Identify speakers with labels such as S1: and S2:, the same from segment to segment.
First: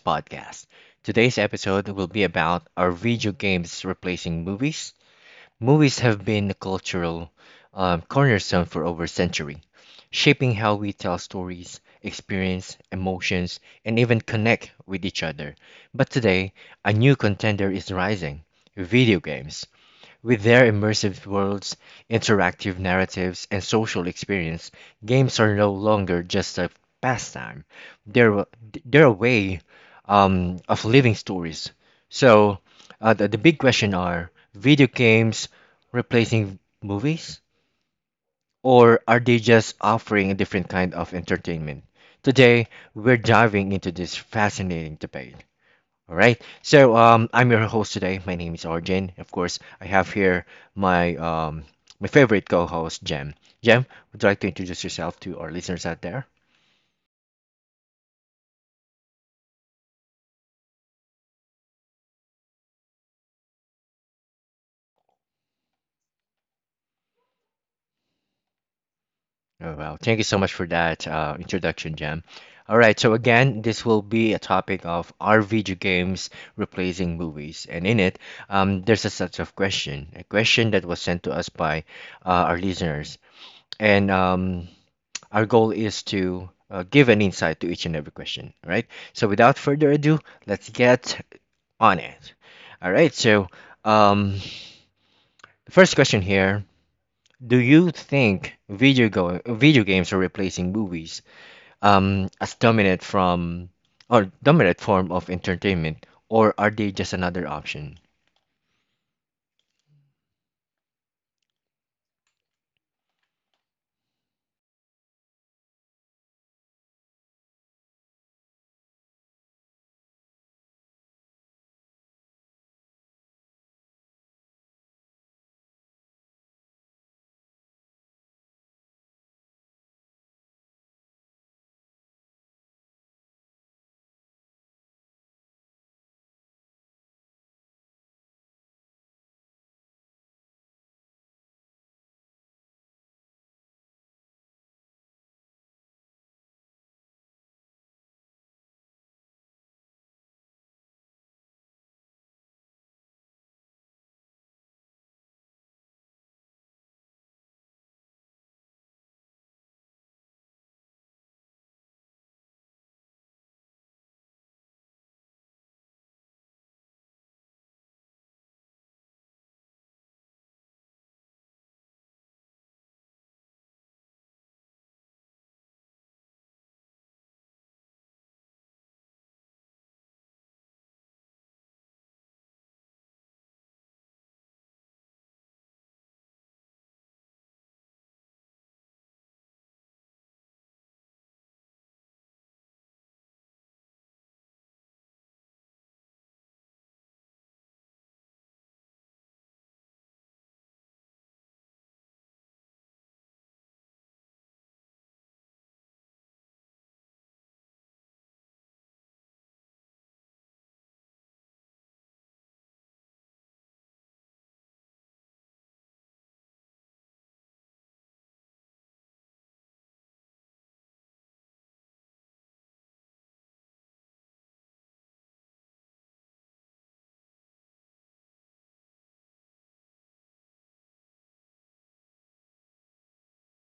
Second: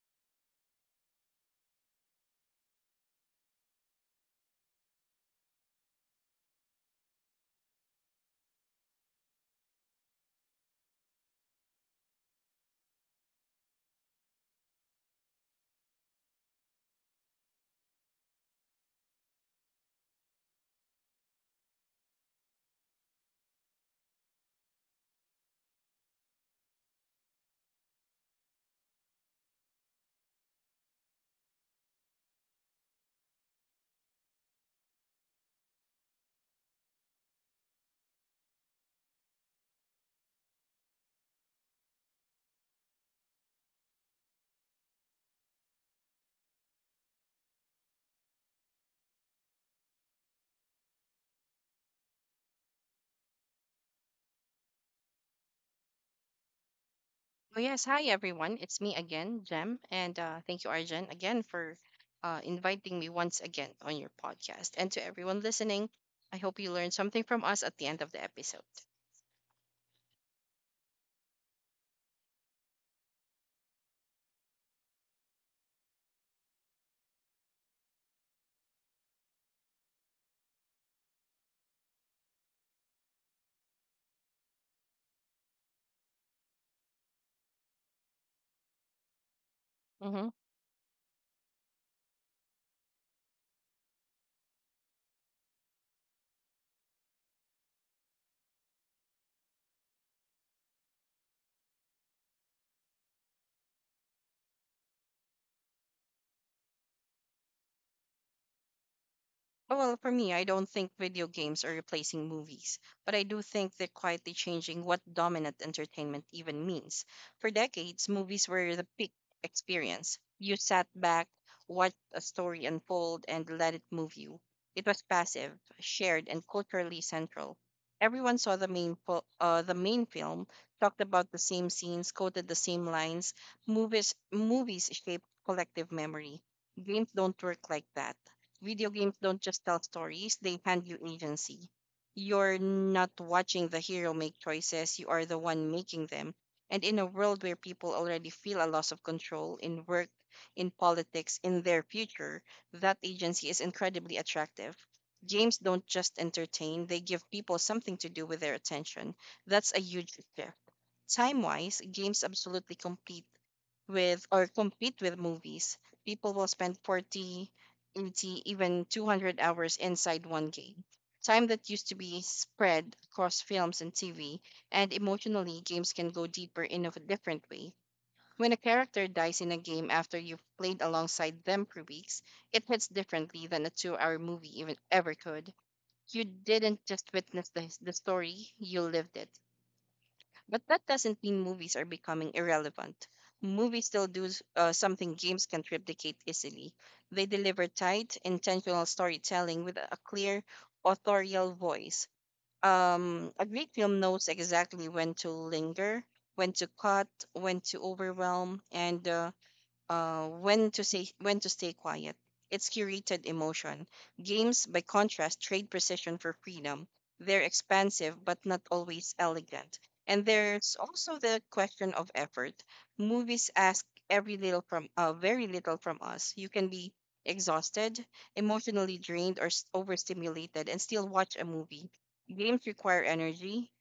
S1: podcast. Today's episode will be about are video games replacing movies? Movies have been a cultural cornerstone for over a century, shaping how we tell stories, experience emotions, and even connect with each other. But today, a new contender is rising video games. With their immersive worlds, interactive narratives, and social experience, games are no longer just a pastime. They're, a- they're a way of living stories. So, the big question are video games replacing movies? Or are they just offering a different kind of entertainment? Today, we're diving into this fascinating debate, all right. I'm your host today. My name is Arjun. Of course, I have here my my favorite co-host, Jem. Jem, would you like to introduce yourself to our listeners out there?
S2: Oh, yes. Hi, everyone. It's me again, Jem. And thank you, Arjen, again for inviting me once again on your podcast. And to everyone listening, I hope you learned something from us at the end of the episode.
S1: Oh, well, thank you so much for that introduction, Jem. All right. So again, this will be a topic of are video games replacing movies? And in it, there's a set of question, a question that was sent to us by our listeners. And Our goal is to give an insight to each and every question, all right? So without further ado,
S2: Mhm.
S1: let's get on it. All right, so um, first question here. Do you think video games are replacing movies, as dominant from or dominant form of entertainment, or are they just another option?
S2: Well, for me, I don't think video games are replacing movies, but I do think they're quietly changing what dominant entertainment even means. For decades, movies were the peak experience. You sat back, watched a story unfold, and let it move you. It was passive, shared, and culturally central. Everyone saw the the main film, talked about the same scenes, quoted the same lines. Movies shape collective memory. Games don't work like that. Video games don't just tell stories, they hand you agency. You're not watching the hero make choices, you are the one making them. And in a world where people already feel a loss of control in work, in politics, in their future, that agency is incredibly attractive. Games don't just entertain, they give people something to do with their attention. That's a huge shift. Time wise, games absolutely complete with or compete with movies. People will spend 40, 80, even 200 hours inside one game. Time that used to be spread across films and TV. And emotionally, games can go deeper in a different way. When a character dies in a game after you've played alongside them for weeks, it hits differently than a 2 hour movie even ever could. You didn't just witness the story, you lived it. But that doesn't mean movies are becoming irrelevant. Movies still do something games can't replicate easily. They deliver tight, intentional storytelling with a clear, authorial voice. A great film knows exactly when to linger, when to cut, when to overwhelm, and when to stay quiet. It's curated emotion. Games, by contrast, trade precision for freedom. They're expansive but not always elegant. And there's also the question of effort. Movies ask every little from very little from us. You can be exhausted, emotionally drained, or overstimulated, and still watch a movie. Games require energy,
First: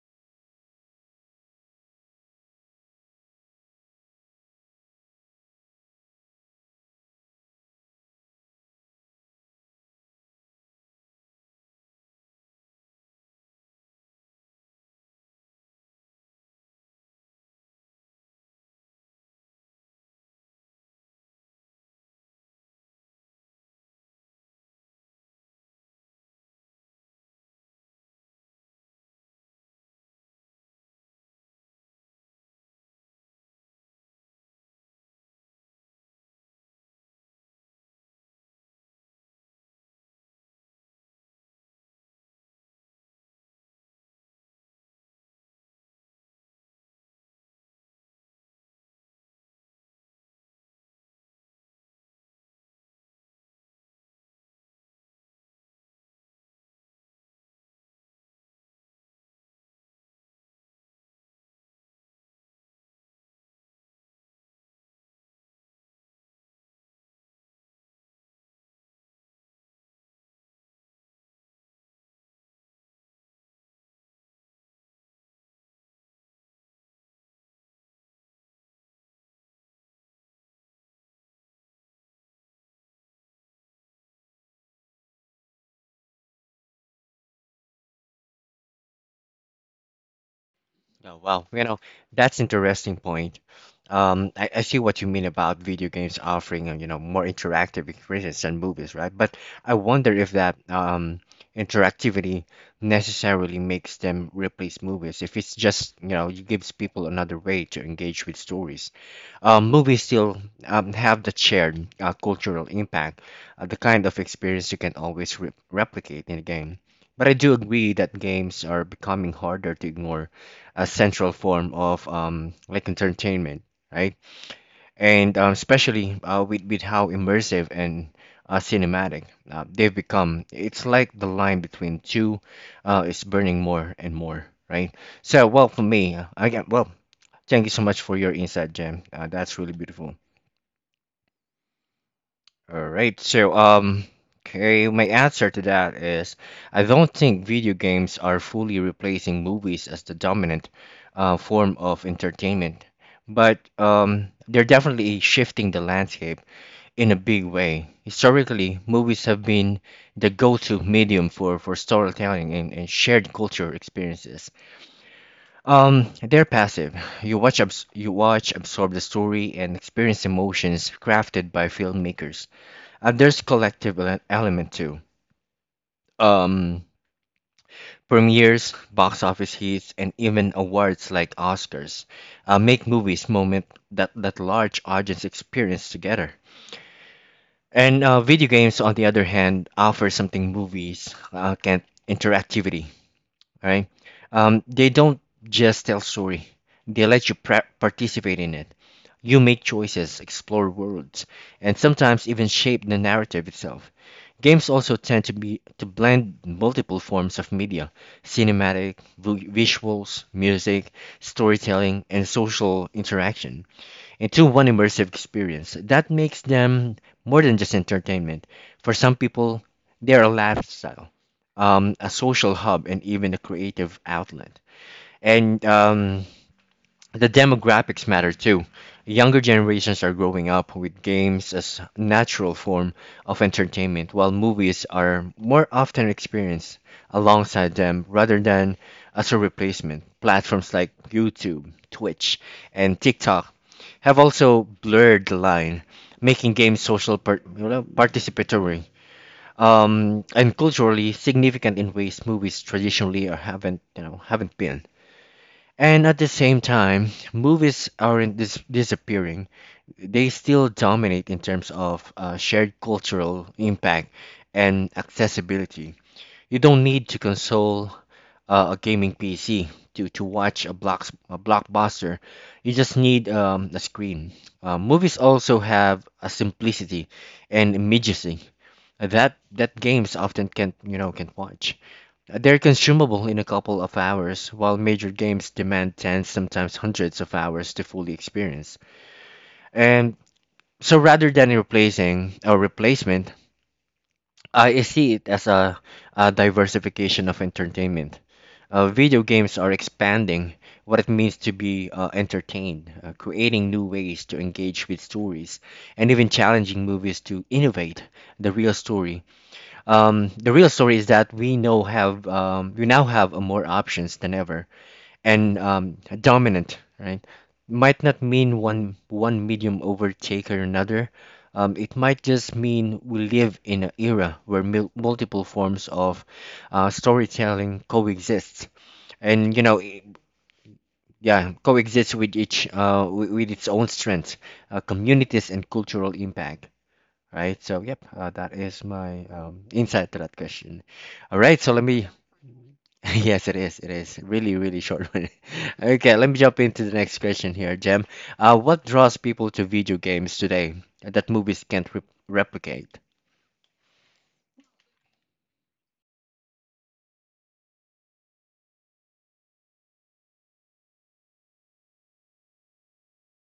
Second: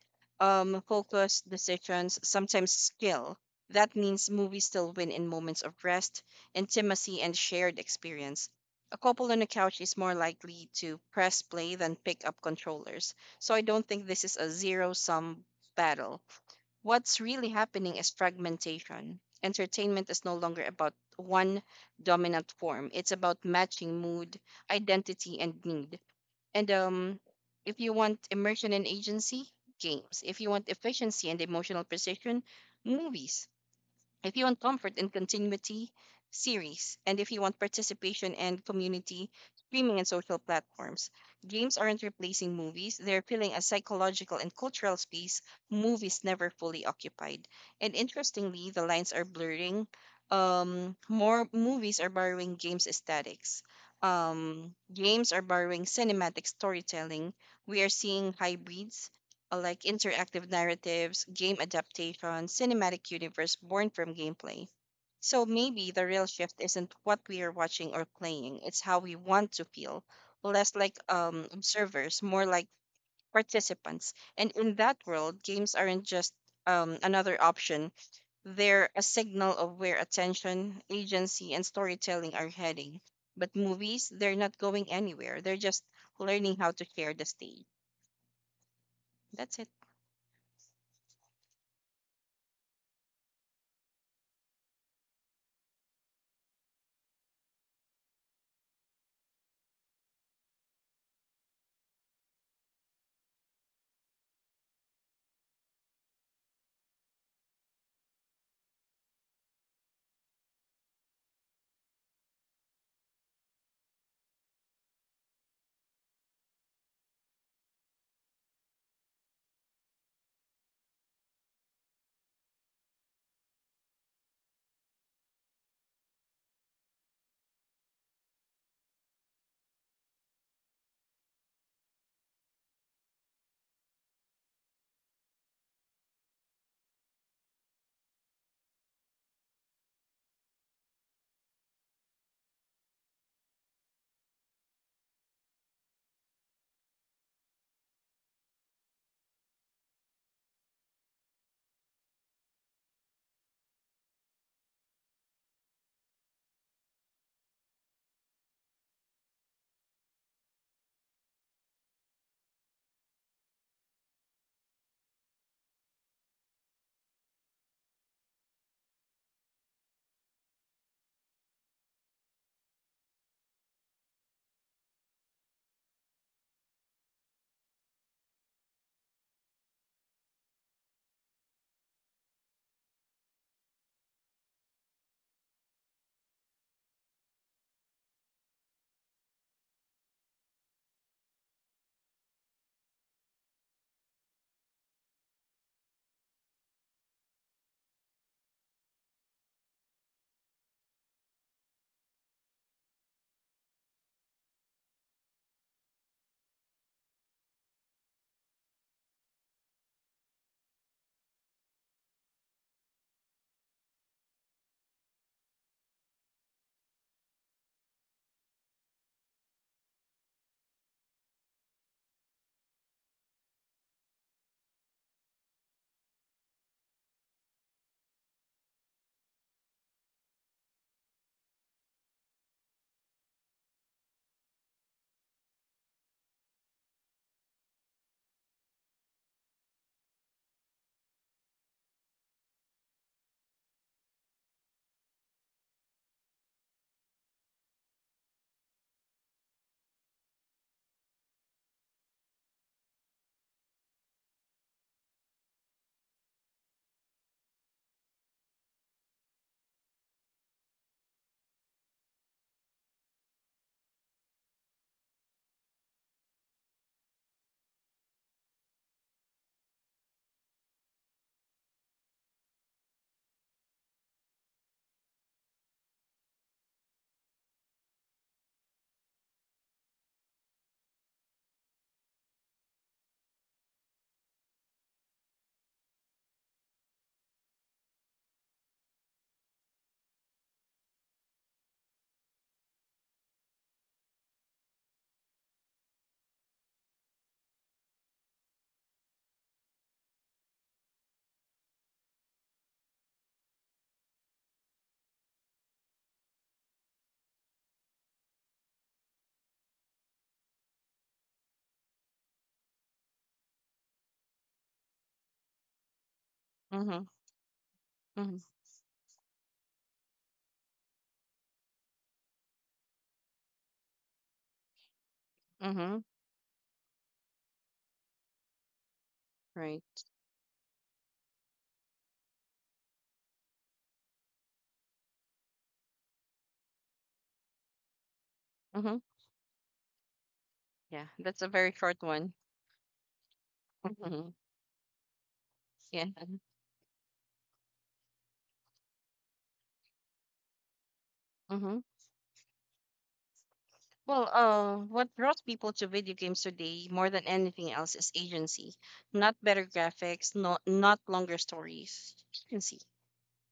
S2: focus, decisions, sometimes skill. That means movies still win in moments of rest, intimacy, and shared experience. A couple on a couch is more likely to press play than pick up controllers, so I don't think this is a zero sum battle. What's really happening is fragmentation. Entertainment is no longer about one dominant form, it's about matching mood, identity, and need. And if you want immersion and agency, games. If you want efficiency and emotional precision, movies. If you want comfort and continuity, series. And if you want participation and community, streaming and social platforms. Games aren't replacing movies, they're filling a psychological and cultural space movies never fully occupied. And interestingly, the lines are blurring. More movies are borrowing games aesthetics. Games are borrowing cinematic storytelling. We are seeing hybrids, like interactive narratives, game adaptations, cinematic universe born from gameplay. So maybe the real shift isn't what we are watching or playing, it's how we want to feel, less like observers, more like participants. And in that world, games aren't just another option, they're a signal of where attention, agency, and storytelling are heading. But movies, they're not going anywhere, they're just learning how to share the stage. That's it.
S1: Oh, wow. You know, that's interesting point. I see what you mean about video games offering, you know, more interactive experiences than movies, right? But I wonder if that interactivity necessarily makes them replace movies. If it's just, you know, it gives people another way to engage with stories. Movies still have the shared cultural impact, the kind of experience you can always re replicate in a game. But I do agree that games are becoming harder to ignore a central form of like entertainment, right? And Especially with how immersive and cinematic they've become. It's like the line between two is burning more and more, right? So, well, for me, again, well, thank you so much for your insight, Jam. That's really beautiful. All right. So, okay, my answer to that is I don't think video games are fully replacing movies as the dominant form of entertainment, but they're definitely shifting the landscape in a big way. Historically, movies have been the go-to medium for storytelling and shared culture experiences. They're passive. You watch, absorb the story, and experience emotions crafted by filmmakers. There's collective element too. Um, premieres, box office hits, and even awards like Oscars make movies moment that large audience experience together. And video games, on the other hand, offer something movies can't: interactivity, right? They don't just tell story; they let you pra participate in it. You make choices, explore worlds, and sometimes even shape the narrative itself. Games also tend to blend multiple forms of media: cinematic, visuals, music, storytelling, and social interaction into one immersive experience. That makes them more than just entertainment. For some people, they are a lifestyle, a social hub, and even a creative outlet. And the demographics matter too. Younger generations are growing up with games as natural form of entertainment, while movies are more often experienced alongside them rather than as a replacement. Platforms like YouTube, Twitch, and TikTok have also blurred the line, making games you know, participatory, and culturally significant in ways movies traditionally are haven't you know haven't been. And at the same time, movies aren't disappearing. They still dominate in terms of shared cultural impact and accessibility. You don't need to console a gaming PC to watch a blockbuster. You just need a screen. Movies also have a simplicity and immediacy that games often can't you know can't watch. They're consumable in a couple of hours, while major games demand tens, sometimes hundreds of hours to fully experience. And so, rather than replacing a replacement, I see it as a diversification of entertainment. Video games are expanding what it means to be entertained, creating new ways to engage with stories, and even challenging movies to innovate the real story. The real story is that we now have more options than ever, and dominant,
S2: Mm-hmm.
S1: right? Might not
S2: Mm-hmm.
S1: mean one medium overtake or another. It might just mean we live in an era where mil multiple forms
S2: Mm-hmm.
S1: of storytelling coexist, and
S2: Right.
S1: yeah, coexist with with its own strengths, communities, and cultural impact, right? So, yep, that is
S2: Mm-hmm.
S1: my insight to that question.
S2: Yeah, that's
S1: All
S2: a
S1: right,
S2: very
S1: so let
S2: short
S1: me,
S2: one.
S1: yes, it is
S2: Mhm.
S1: really, really short one.
S2: Yeah.
S1: Okay, let me jump into the next question here, Jem. What draws people to video games today that movies
S2: Mm-hmm.
S1: can't re replicate?
S2: Well, what draws people to video games today more than anything else is agency. Not better graphics, not longer stories. Agency.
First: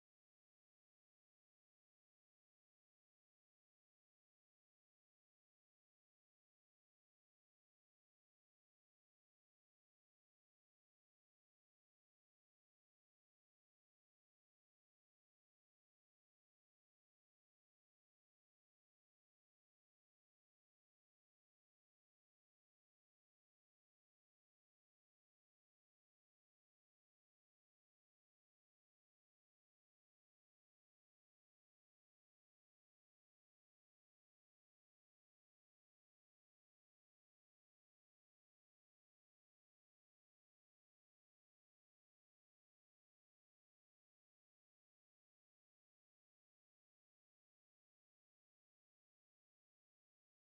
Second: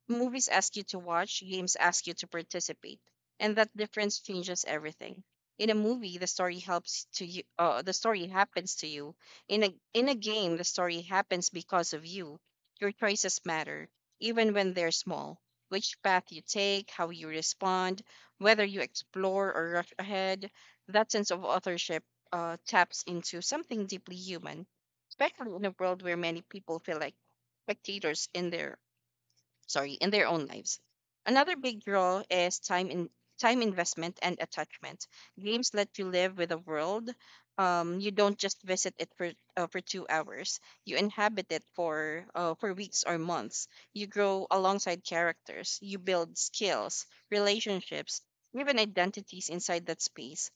S2: Movies ask you to watch, games ask you to participate, and that difference changes everything. In a movie, the story helps to you. The story happens to you. In a game, the story happens because of you. Your choices matter, even when they're small. Which path you take, how you respond, whether you explore or rush ahead. That sense of authorship taps into something deeply human, especially in a world where many people feel like spectators in their sorry, in their own lives. Another big draw is time investment and attachment. Games let you live with the world. You don't just visit it for 2 hours. You inhabit it for weeks or months. You grow alongside characters. You build skills, relationships, even identities inside that space.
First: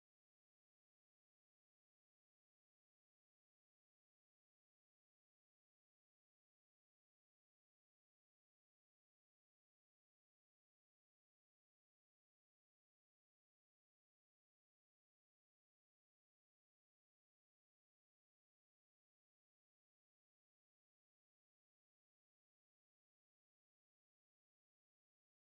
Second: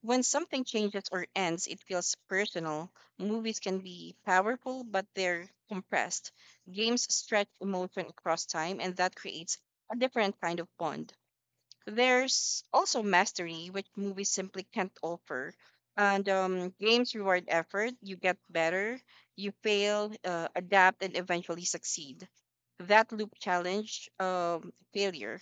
S2: When something changes or ends, it feels personal. Movies can be powerful, but they're compressed. Games stretch emotion across time, and that creates a different kind of bond. There's also mastery, which movies simply can't offer. And games reward effort. You get better, you fail, adapt, and eventually succeed. That loop challenge failure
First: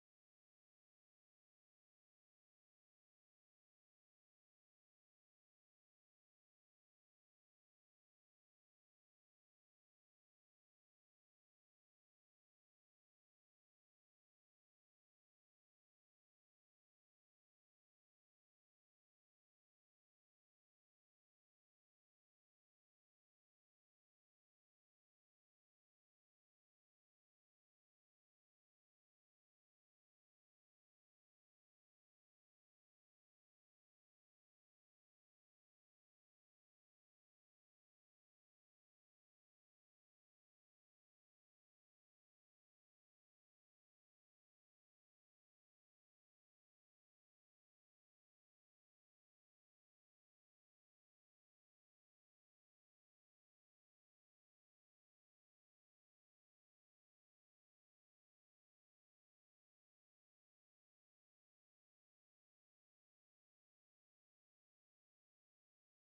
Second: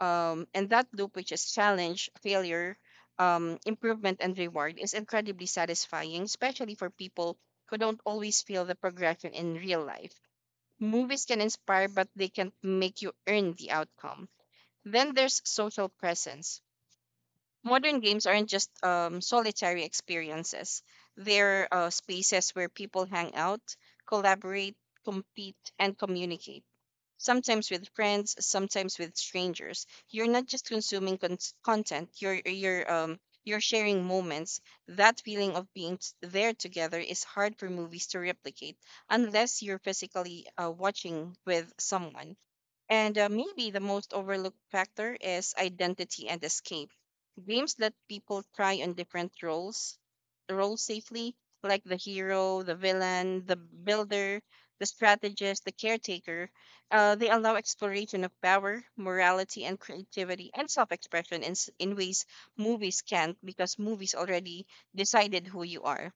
S2: and that loop which is challenge, failure, improvement, and reward, is incredibly satisfying, especially for people who don't always feel the progression in real life. Movies can inspire, but they can make you earn the outcome. Then there's social presence. Modern games aren't just solitary experiences. They're spaces where people hang out, collaborate, compete, and communicate. Sometimes with friends, sometimes with strangers. You're not just consuming content. You're sharing moments. That feeling of being there together is hard for movies to replicate unless you're physically watching with someone. And maybe the most overlooked factor is identity and escape. Games let people try on different roles, roles safely, like the hero, the villain, the builder, the strategist, the caretaker. They allow exploration of power, morality, and creativity and self-expression in ways movies can't, because movies already decided who you are.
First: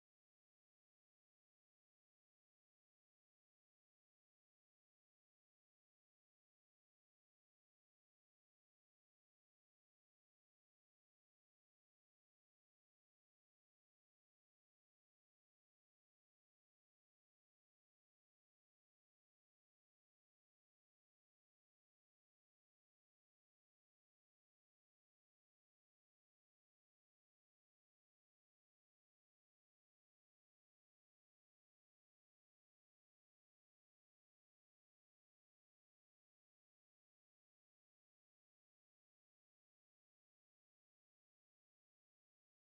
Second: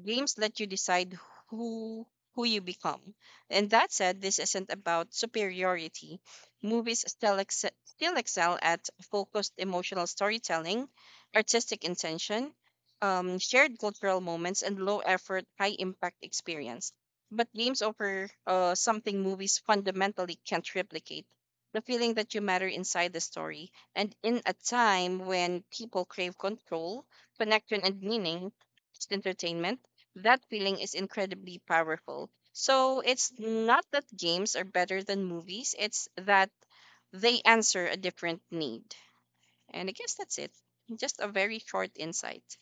S2: Games let you decide who who you become. And that said, this isn't about superiority. Movies still still excel at focused emotional storytelling, artistic intention, shared cultural moments, and low effort, high impact experience. But games offer something movies fundamentally can't replicate: the feeling that you matter inside the story. And in a time when people crave control, connection, and meaning, it's entertainment that feeling is incredibly powerful. So it's not that games are better than movies, it's that they answer a different need. And I guess that's it. Just a very short insight,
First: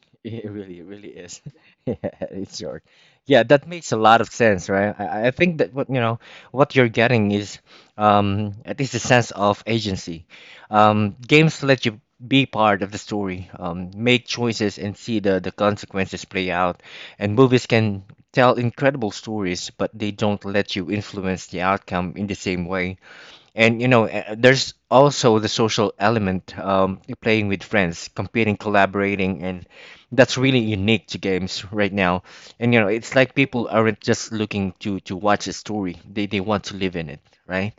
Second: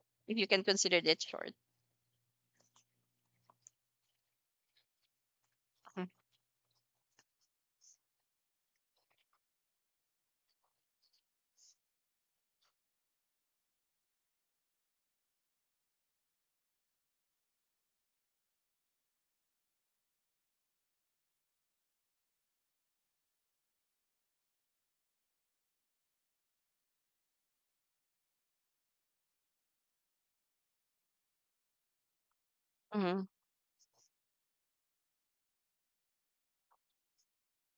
S2: if you can
S1: It
S2: consider
S1: really
S2: it
S1: is.
S2: short.
S1: Yeah, it's short. Yeah, that makes a lot of sense, right? I think that what you're getting is at least a sense of agency. Games let you be part of the story, make choices and see the consequences play out. And movies can tell incredible stories, but they don't let you influence the outcome in the same way. And you know, there's also the social element, playing with friends, competing, collaborating, and that's really unique to games right now. And you know, it's
S2: Mm-hmm.
S1: like people aren't just looking to watch a story, they want to live in it, right?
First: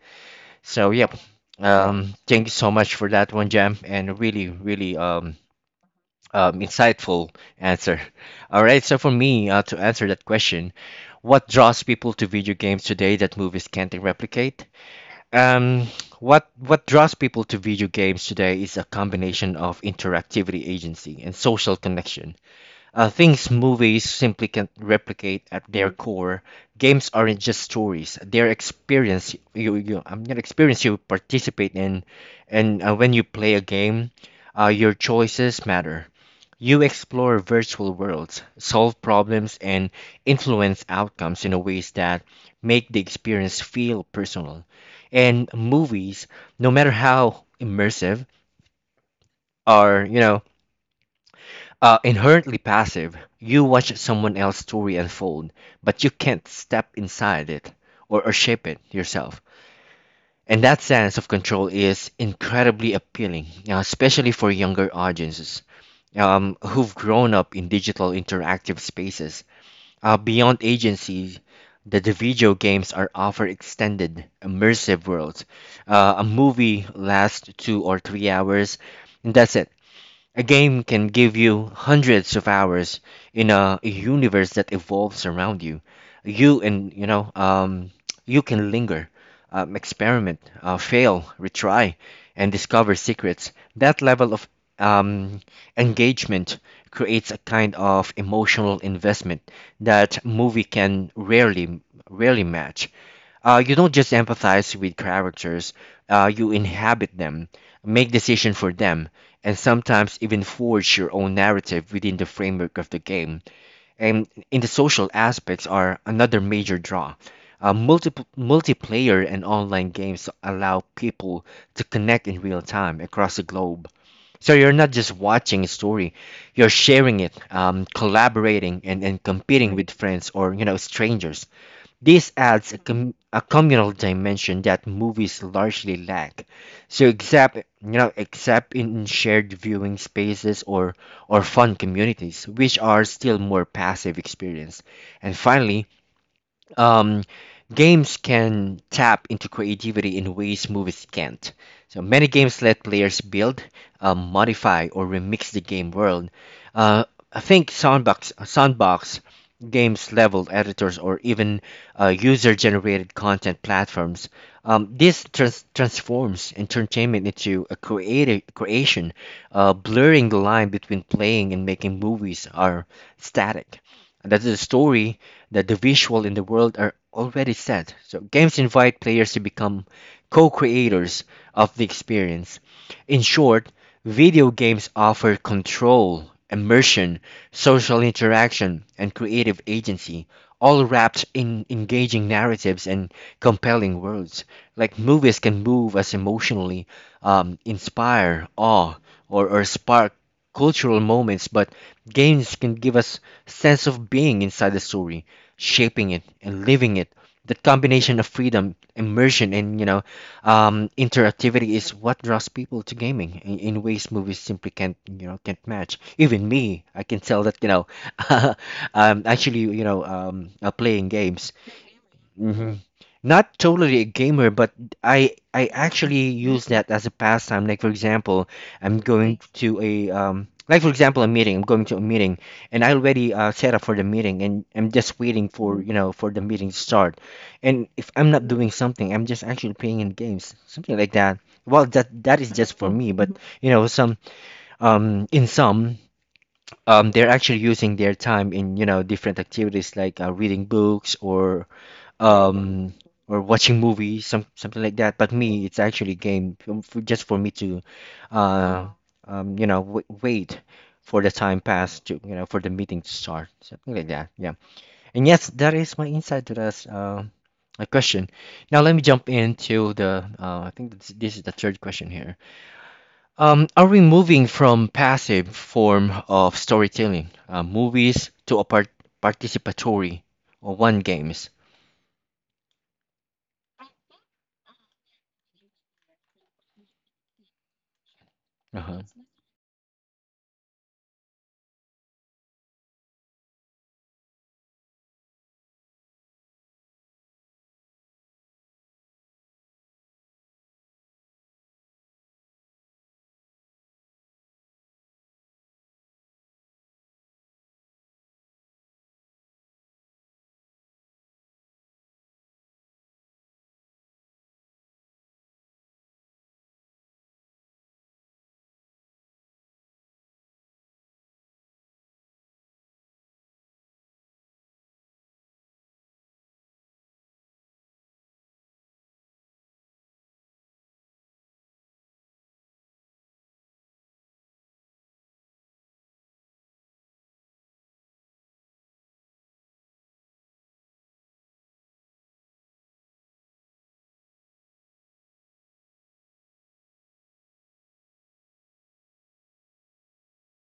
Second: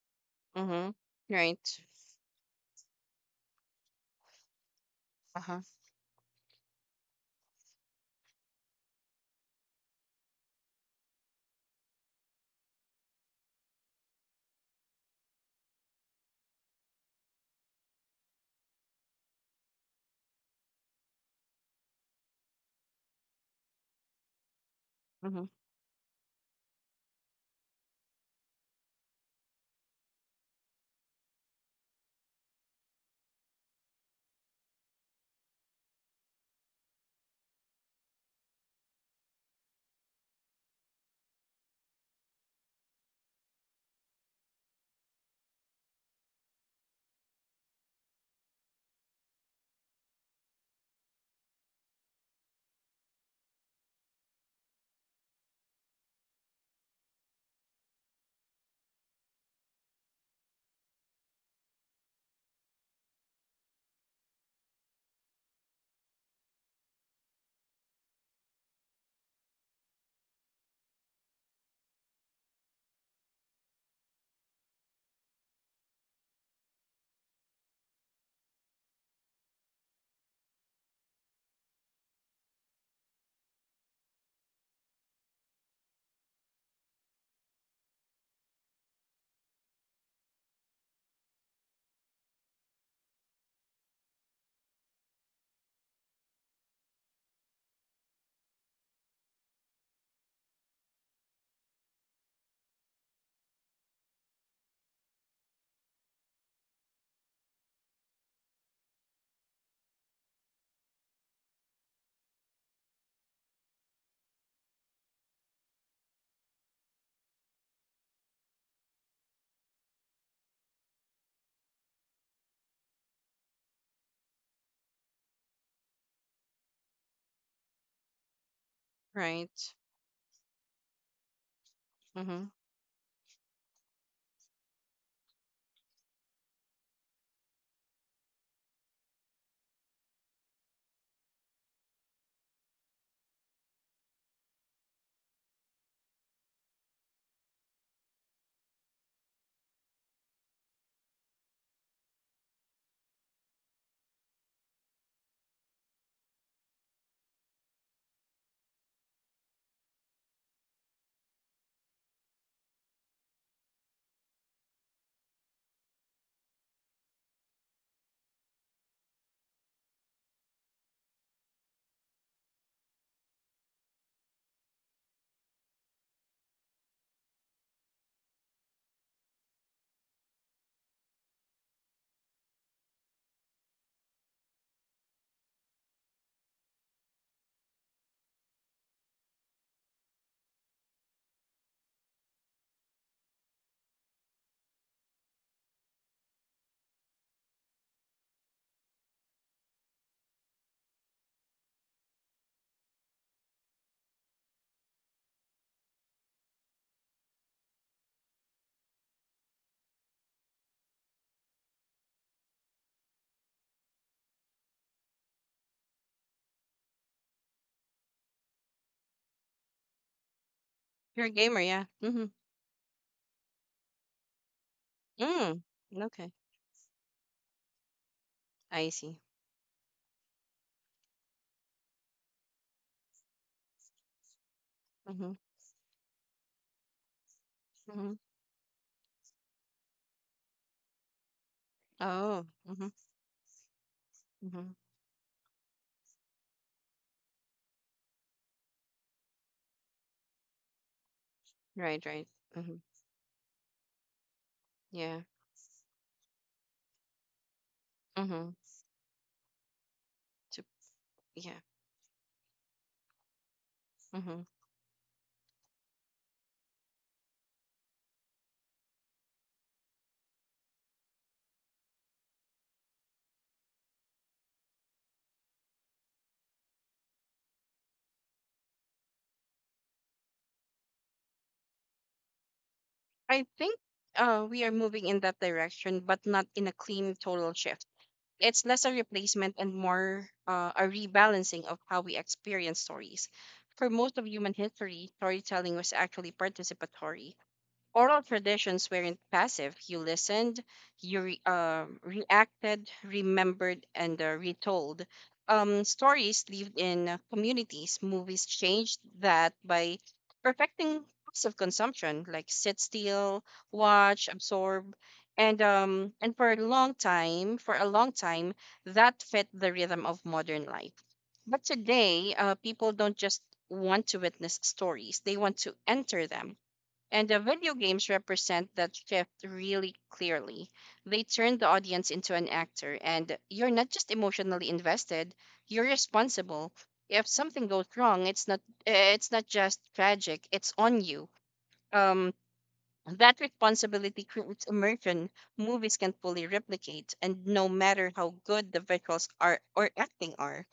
S2: Mm-hmm.
S1: So yep.
S2: Right.
S1: Thank you so much for that one, Jam, and really, really,
S2: Uh-huh.
S1: insightful answer. All right, so for me, to answer that question, what draws people to video games today that movies can't replicate? Um, what draws people to video games today is a combination of interactivity, agency, and social connection. Things movies simply can't
S2: Mm-hmm.
S1: replicate at their core. Games aren't just stories; they're experience. I'm an experience you participate in, and when you play a game, your choices matter. You explore virtual worlds, solve problems, and influence outcomes in a ways that make the experience feel personal. And movies, no matter how immersive, are inherently passive. You watch someone else's story unfold, but you can't step inside it or shape it yourself. And that sense of control is incredibly appealing, especially for younger audiences, who've grown up in digital interactive spaces. Beyond agency, the video games are offer extended, immersive worlds. A movie lasts two or three hours, and that's it. A game can give you hundreds of hours in a universe that evolves around you. You and You know, you can linger, experiment, fail, retry, and discover secrets. That level of um, engagement creates a kind of emotional investment that movie can rarely match. You don't just empathize with characters, you inhabit them, make decisions for them, and sometimes even forge your own narrative within the framework of the game. And in the social aspects are another major draw. Multiplayer and online games allow people to connect in real time across the globe. So you're not just watching a story, you're sharing it, collaborating, and competing, Mm,
S2: Right.
S1: with friends or you know strangers. This
S2: Mm-hmm.
S1: adds a communal dimension that movies largely lack. So except you know Except in shared viewing spaces or fun communities, which are still more passive experience. And finally, um, games can tap into creativity in ways movies can't. So many games let players build, modify, or remix the game world. Uh, I think sandbox games, level editors, or even user-generated content platforms. This transforms entertainment into a creative creation, blurring the line between playing and making movies are static and that the story, that the visual in the world are already set. So games invite players to become co-creators of the experience. In short, video games offer control, immersion, social interaction, and creative agency, all wrapped in engaging narratives and compelling worlds. Like movies can move us emotionally, inspire awe, or spark cultural moments, but games can give us sense of being inside the story, shaping it and living it. The combination of freedom, immersion, and you know, interactivity is what draws people to gaming in ways movies simply can't you know can't match. Even me, I can tell that I'm actually playing
S2: You're a
S1: games.
S2: gamer, yeah. Mm-hmm.
S1: Hmm. Not totally a gamer, but I
S2: Mm. Okay.
S1: actually use that as a pastime. Like for example,
S2: I
S1: I'm
S2: see.
S1: going to a like for example a meeting. I'm going to a meeting, and I already set up for the meeting, and I'm just
S2: Mm-hmm.
S1: waiting for for the meeting to start. And if
S2: Mm-hmm.
S1: I'm not doing something, I'm just actually playing in games, something like that. Well, that
S2: Oh.
S1: is just
S2: Mm-hmm.
S1: for me, but you know some
S2: Mm-hmm.
S1: in some they're actually using their time in different activities like reading books
S2: Right, right. Mm-hmm.
S1: um or watching movies, some something like that.
S2: Yeah.
S1: But me, it's actually game, just for me to
S2: Mm-hmm.
S1: uh wait
S2: So,
S1: for the time
S2: yeah.
S1: pass, to you know for the meeting to start, something like that,
S2: Mm-hmm.
S1: yeah. And yes, that is my insight to this a question. Now let me jump into the I think this is the third question here. Are we moving from passive form of storytelling, movies, to a participatory or one games?
S2: I think we are moving in that direction, but not in a clean total shift. It's less a
S1: Uh-huh.
S2: replacement and more a rebalancing of how we experience stories. For most of human history, storytelling was actually participatory. Oral traditions weren't passive. You listened, reacted, remembered, and retold. Stories lived in communities. Movies changed that by perfecting passive consumption, like sit still, watch, absorb, and for a long time, that fit the rhythm of modern life. But today, people don't just want to witness stories; they want to enter them. And the video games represent that shift really clearly. They turn the audience into an actor, and you're not just emotionally invested, you're responsible. If something goes wrong, it's not eh, it's not just tragic, it's on you. Um that responsibility creates immersion movies can fully replicate, and no matter how good the visuals are or acting are.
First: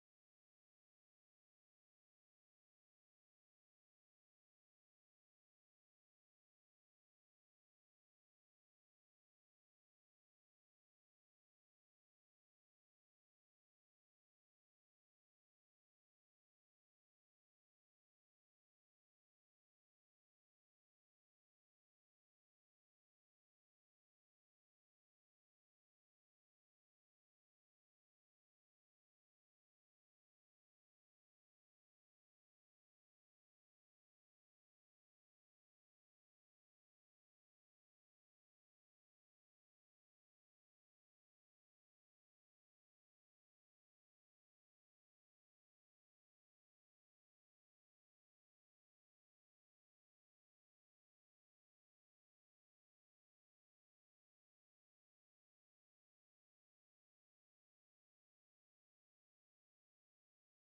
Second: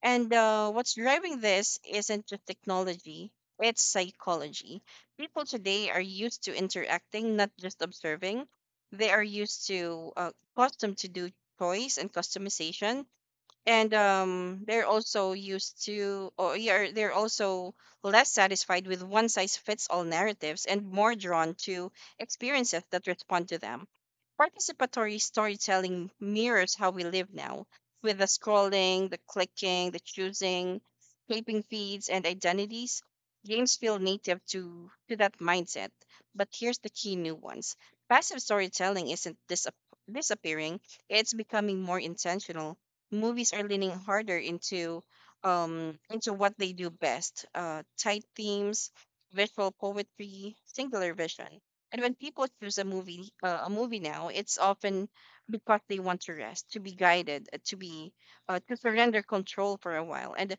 S2: And what's driving this isn't just technology, it's psychology. People today are used to interacting, not just observing. They are used to accustomed to do choice and customization. And um, they're also used to or you're, they're also less satisfied with one size fits all narratives and more drawn to experiences that respond to them. Participatory storytelling mirrors how we live now, with the scrolling, the clicking, the choosing, shaping feeds and identities. Games feel native to that mindset. But here's the key nuance: passive storytelling isn't disappearing, it's becoming more intentional. Movies are leaning harder into what they do best: tight themes, visual poetry, singular vision. And when people choose a movie now, it's often because they want to rest, to be guided, to surrender control for a while. And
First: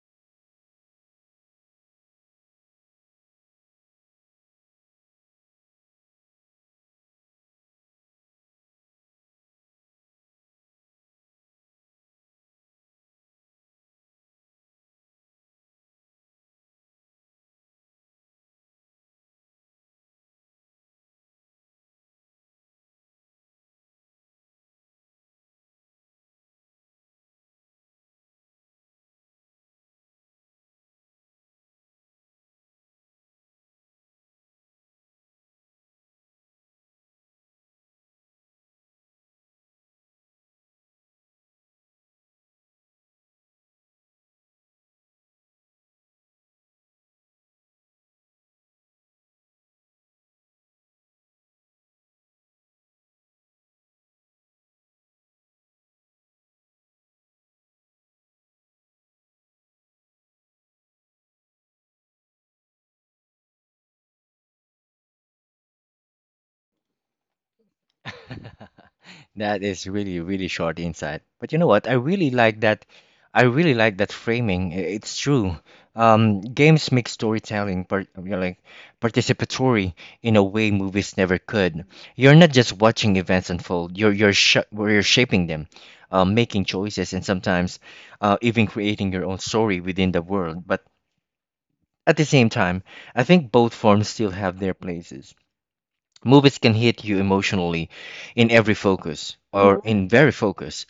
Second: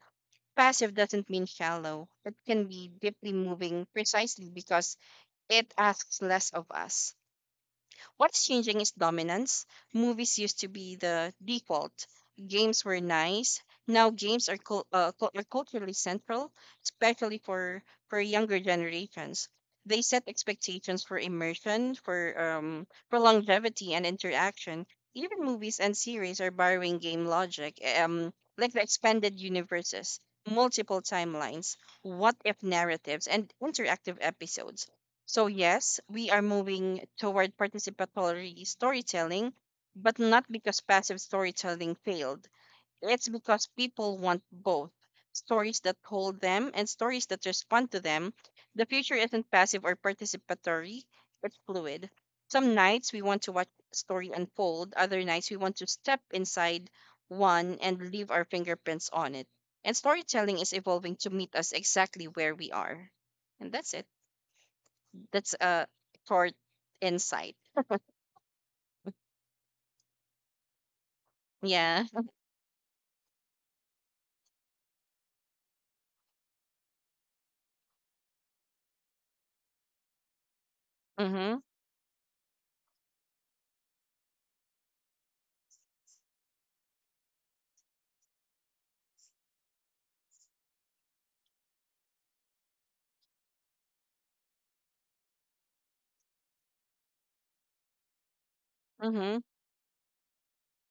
S2: passive doesn't mean shallow, it can be deeply moving precisely because it asks less of us. What's changing is dominance. Movies used to be the default. Games were nice. Now games are are culturally central, especially for younger generations. They set expectations for immersion, for longevity and interaction. Even movies and series are borrowing game logic, like the expanded universes, multiple timelines, what if narratives, and interactive episodes. So, yes, we are moving toward participatory storytelling, but not because passive storytelling failed. It's because people want both: stories that hold them and stories that respond to them. The future isn't passive or participatory, it's fluid. Some nights we want to watch a story unfold, other nights we want to step inside one and leave our fingerprints on it. And storytelling is evolving to meet us exactly where we are. And that's it. That's a short insight.
S1: That is really, really short insight. But you know what? I
S2: Yeah.
S1: really like that. I really like that framing. It's true. Games make storytelling part, you know, like participatory, in a way movies never
S2: Mhm.
S1: could. You're not just watching events unfold. You're sh where you're shaping them, making choices, and sometimes even creating your own story within the world. But at the same time, I think both forms still have their places. Movies can hit you emotionally in every focus
S2: Mhm.
S1: or in very focus,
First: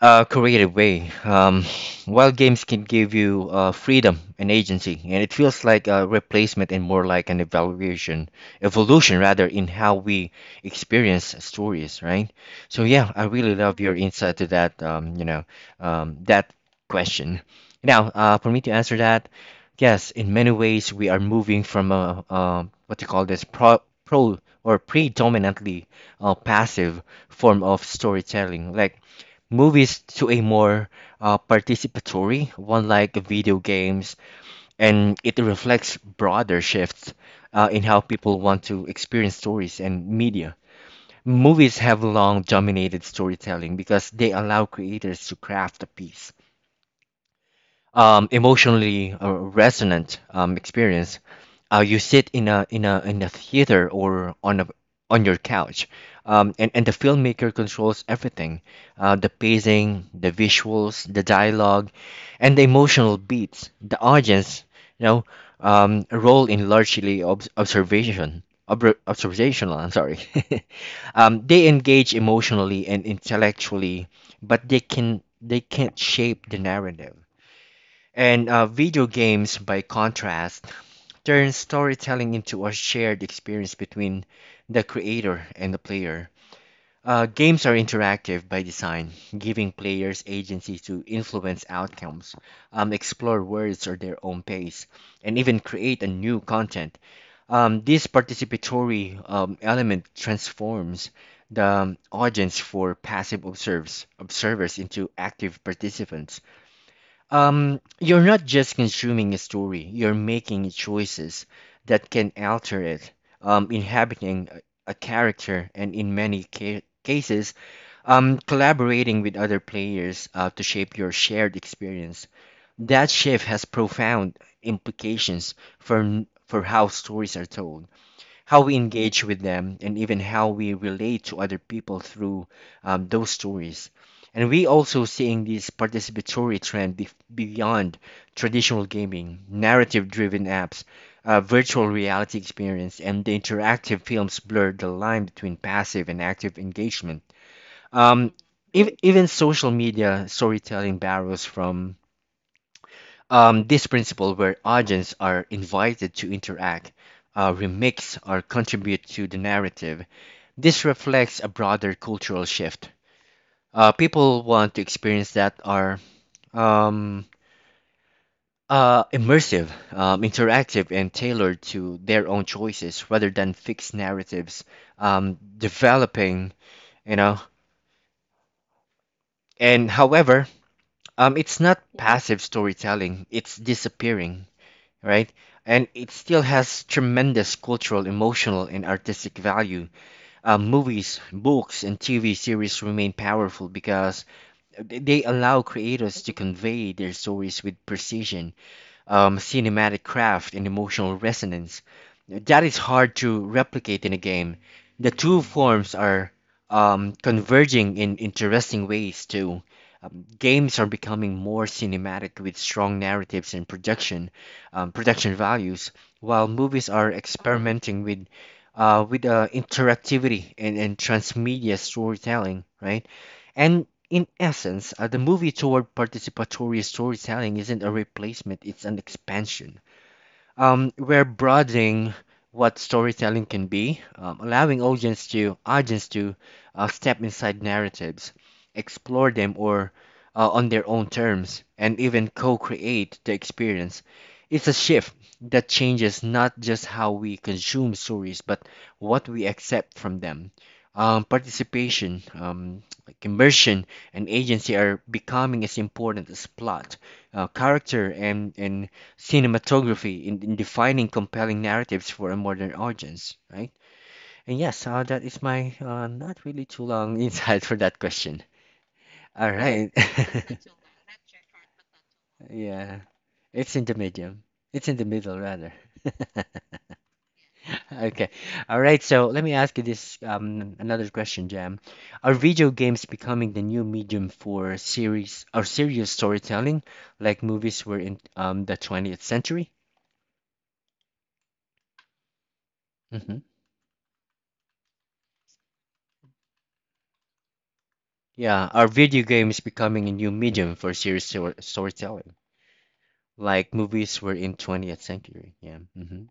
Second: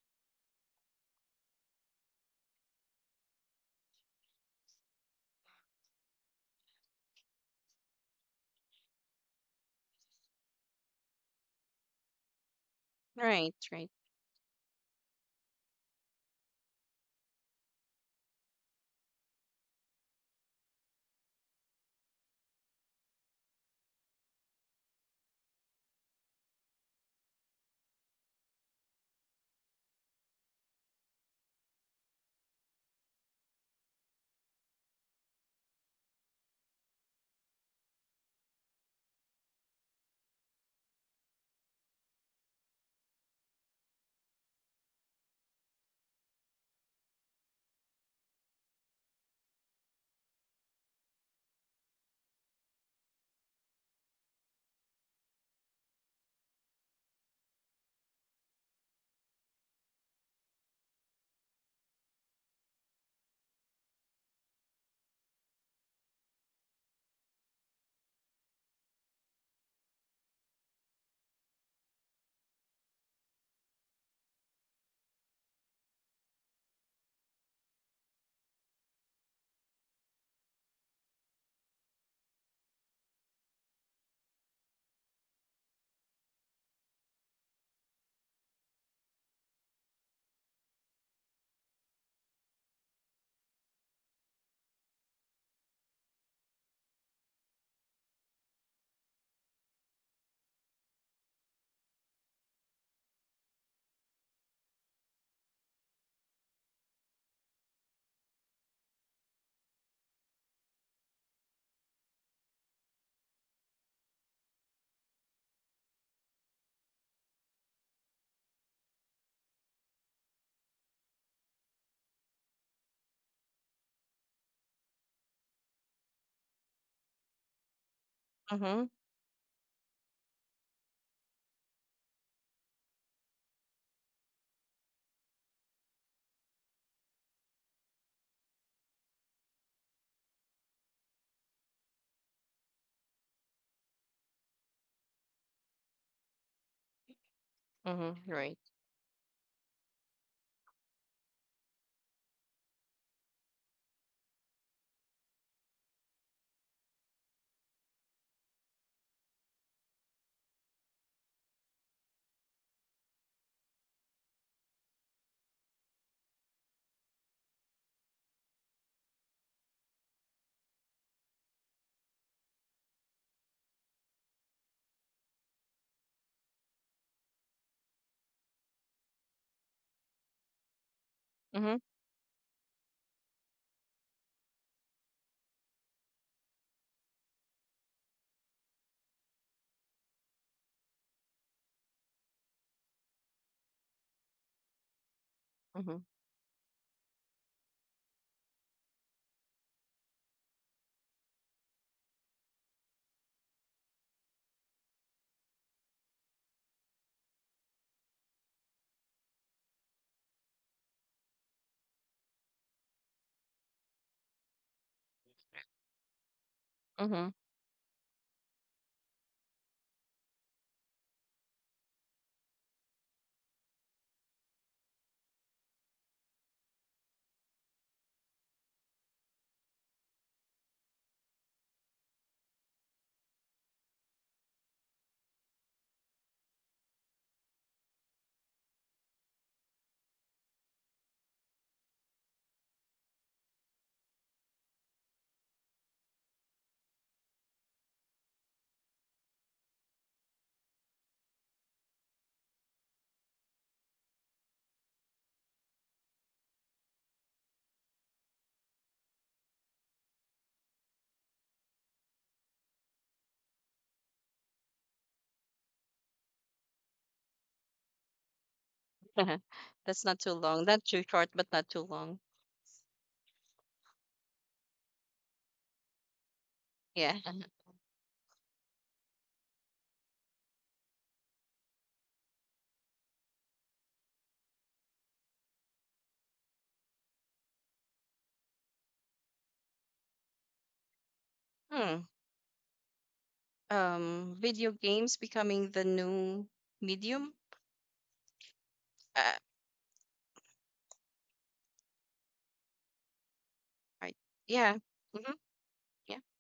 S1: creative way. While games can give you freedom and agency, and it feels like a replacement and more like an evolution rather, in how we experience stories, right? So yeah, I really
S2: Right.
S1: love
S2: Right.
S1: your insight to that. That question. Now, for me to answer that, yes, in many ways we are moving from a, what you call this pro, pro or predominantly passive form of storytelling, like movies, to a more participatory one like video games, and it reflects broader shifts in how people want to experience stories and media. Movies have long dominated storytelling because they allow creators to craft a piece emotionally resonant experience. You sit in a theater or on a on your couch, and the filmmaker controls everything, the pacing, the visuals, the dialogue, and the emotional beats. The audience, you know, role in largely observation. Observational, I'm sorry. They engage emotionally and intellectually, but they can't shape the narrative. And video games, by contrast, turn storytelling into a shared experience between the creator and the player. Games are interactive by design, giving players agency to influence outcomes, explore worlds or their own pace, and even create a new content. This participatory element transforms the audience for passive observers into active participants. You're not just consuming a story, you're making choices that can alter it, inhabiting a character, and in many ca cases, collaborating with other players to shape your shared experience. That shift has profound implications for how stories are told, how we
S2: Mhm.
S1: engage with them, and even how we relate to other people through those stories. And we also seeing this participatory trend beyond traditional gaming. Narrative-driven apps, virtual reality experience, and the interactive films blur the line between passive and active engagement.
S2: Mhm.
S1: Um,
S2: Right.
S1: ev- even social media storytelling borrows from this principle, where audience are invited to interact, remix, or contribute to the narrative. This reflects a broader cultural shift. People want to experience that are um, immersive, interactive, and tailored to their own choices rather than fixed narratives developing, you know. And however, it's
S2: Mhm.
S1: not, yeah, passive storytelling, it's disappearing, right? And it still has tremendous cultural, emotional, and artistic value. Movies, books, and TV series remain powerful because they allow
S2: Mhm.
S1: creators to convey their stories with precision, cinematic craft, and emotional resonance. That is hard to replicate in a game. The two forms are converging in interesting ways, too. Games are becoming more cinematic with strong narratives and production values, while movies are
S2: Mhm.
S1: experimenting with interactivity and transmedia storytelling, right? And in essence, the movie toward participatory storytelling isn't a replacement; it's an expansion. We're broadening what storytelling can be, allowing audience to step inside narratives, explore them or on their own terms, and even co-create the experience. It's a shift that changes not just how we consume stories, but what we accept from them. Participation, like immersion, and agency are becoming as important as plot, character, and cinematography in defining compelling narratives for a modern audience, right? And yes, that is my not really too long insight for that question. All right.
S2: That's not too long. Not too short, but not too long.
S1: Yeah, it's in the medium. It's in the middle, rather.
S2: Yeah.
S1: Okay. All right. So let me ask you this, another question, Jam. Are video games becoming the new medium for series or serious storytelling, like movies were in the 20th century?
S2: Hmm.
S1: Mm-hmm.
S2: Video games becoming the new medium.
S1: Yeah, our video
S2: Uh.
S1: game is becoming a new medium for serious storytelling, like
S2: Right.
S1: movies were in
S2: Yeah.
S1: 20th
S2: Mhm.
S1: century. Yeah.
S2: Yeah.
S1: Hmm.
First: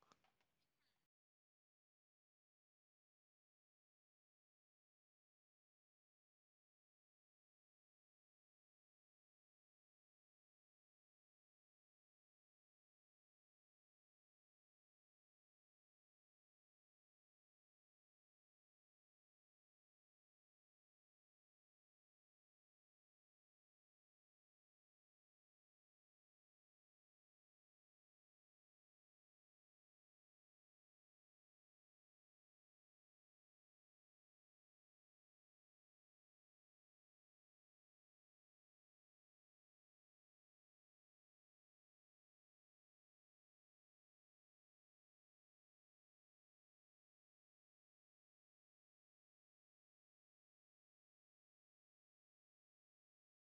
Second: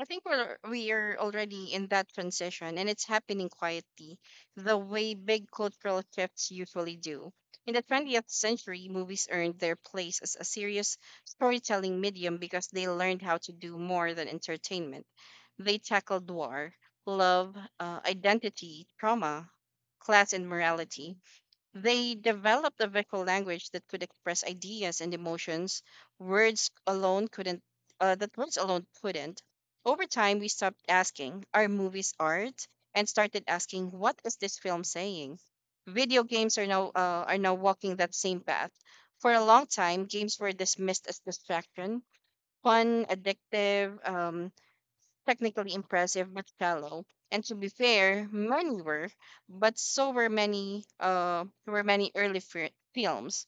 S2: I think we're already in that transition and it's happening quietly, the way big cultural shifts usually do. In the 20th century, movies earned their place as a serious storytelling medium because they learned how to do more than entertainment. They tackled war, love, identity, trauma, class, and morality. They developed a vocal language that could express ideas and emotions words alone couldn't, that words alone couldn't. Over time, we stopped asking, "Are movies art?" and started asking, "What is this film saying?" Video games are now walking that same path. For a long time, games were dismissed as distraction, fun, addictive, technically impressive but shallow. And to be fair, many were, but so were many early films.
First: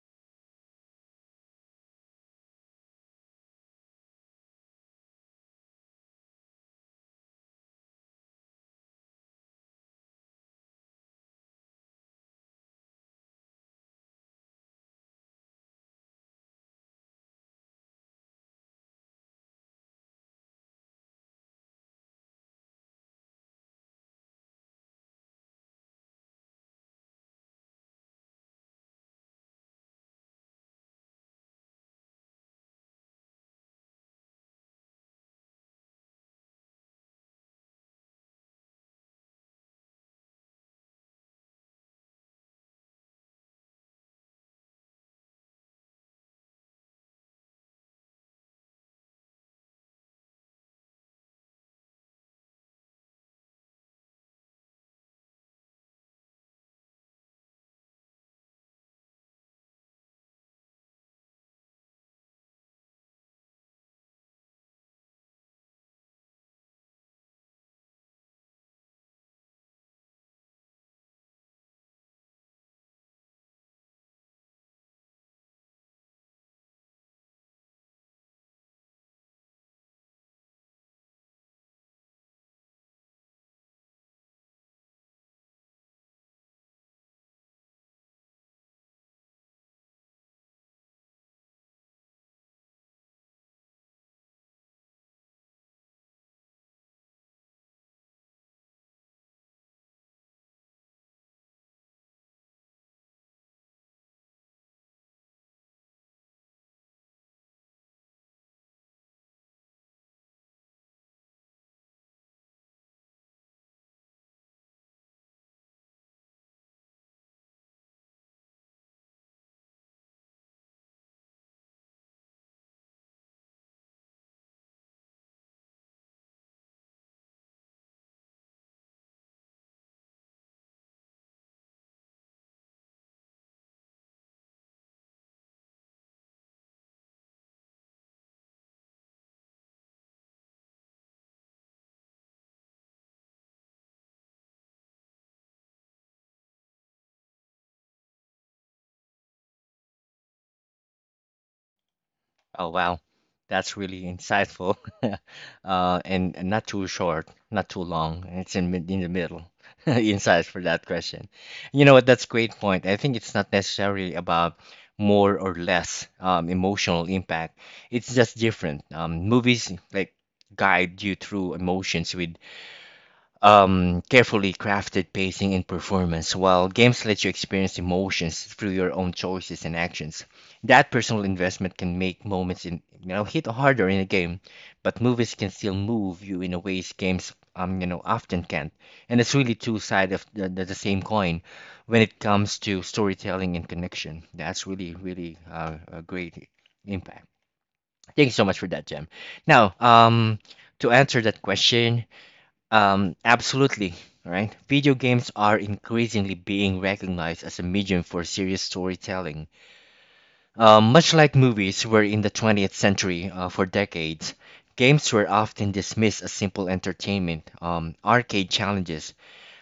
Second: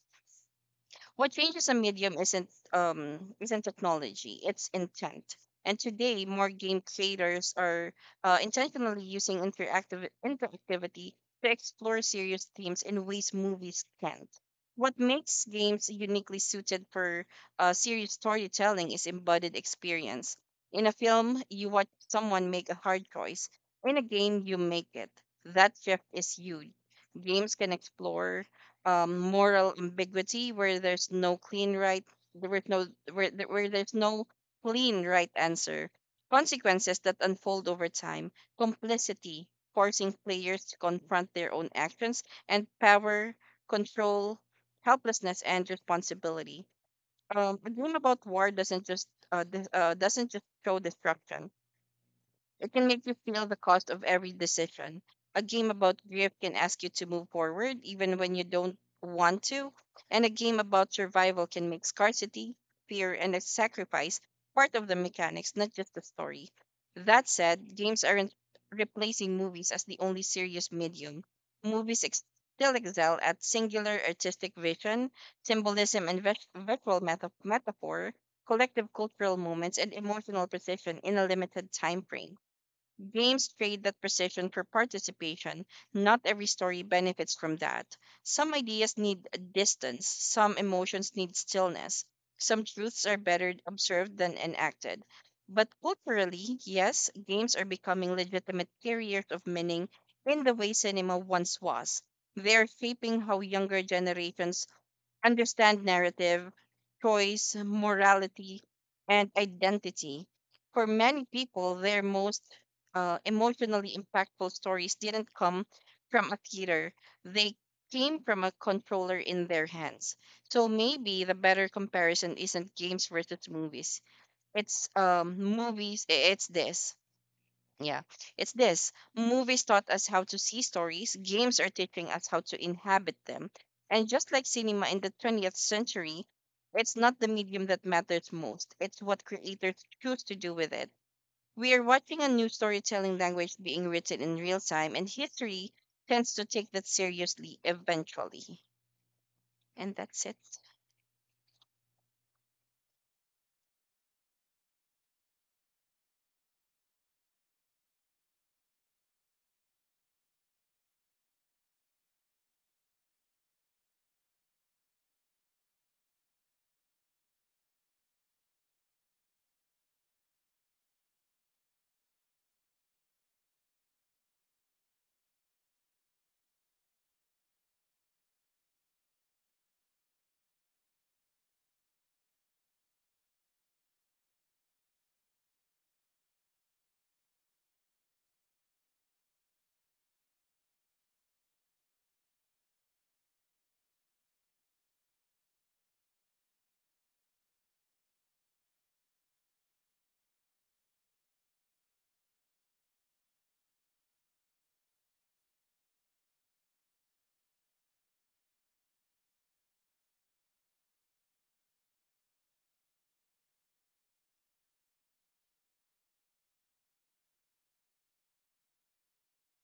S2: What changes a medium isn't technology, it's intent. And today more game creators are intentionally using interactive interactivity to explore serious themes in ways movies can't. What makes games uniquely suited for serious storytelling is embodied experience. In a film, you watch someone make a hard choice. In a game, you make it. That shift is huge. Games can explore moral ambiguity where there's no clean right where no where, th- where there's no clean right answer, consequences that unfold over time, complicity forcing players to confront their own actions, and power, control, helplessness, and responsibility. A game about war doesn't just show destruction, it can make you feel the cost of every decision. A game about grief can ask you to move forward even when you don't want to, and a game about survival can make scarcity, fear, and a sacrifice part of the mechanics, not just the story. That said, games aren't replacing movies as the only serious medium. Movies still excel at singular artistic vision, symbolism, and visual metaphor, collective cultural moments, and emotional precision in a limited time frame. Games trade that precision for participation. Not every story benefits from that. Some ideas need distance, some emotions need stillness, some truths are better observed than enacted. But culturally, yes, games are becoming legitimate carriers of meaning in the way cinema once was. They are shaping how younger generations understand narrative, choice, morality, and identity. For many people, their most emotionally impactful stories didn't come from a theater, they came from a controller in their hands. So maybe the better comparison isn't games versus movies. It's movies. I- It's this. Yeah, it's this. Movies taught us how to see stories, games are teaching us how to inhabit them. And just like cinema in the 20th century, it's not the medium that matters most, it's what creators choose to do with it. We are watching a new storytelling language being written in real time, and history tends to take that seriously eventually. And that's it.
S1: Oh wow, that's really insightful, and not too short, not too long, and it's in in the middle. Insights for that question. You know what? That's a great point. I think it's not necessarily about more or less emotional impact. It's just different. Movies like guide you through emotions with carefully crafted pacing and performance, while games let you experience emotions through your own choices and actions. That personal investment can make moments in you know hit harder in a game, but movies can still move you in a ways games you know often can't. And it's really two sides of the same coin when it comes to storytelling and connection. That's really really a great impact. Thank you so much for that, Jem. Now, to answer that question, absolutely, right? Video games are increasingly being recognized as a medium for serious storytelling. Much like movies were in the 20th century, for decades, games were often dismissed as simple entertainment, arcade challenges,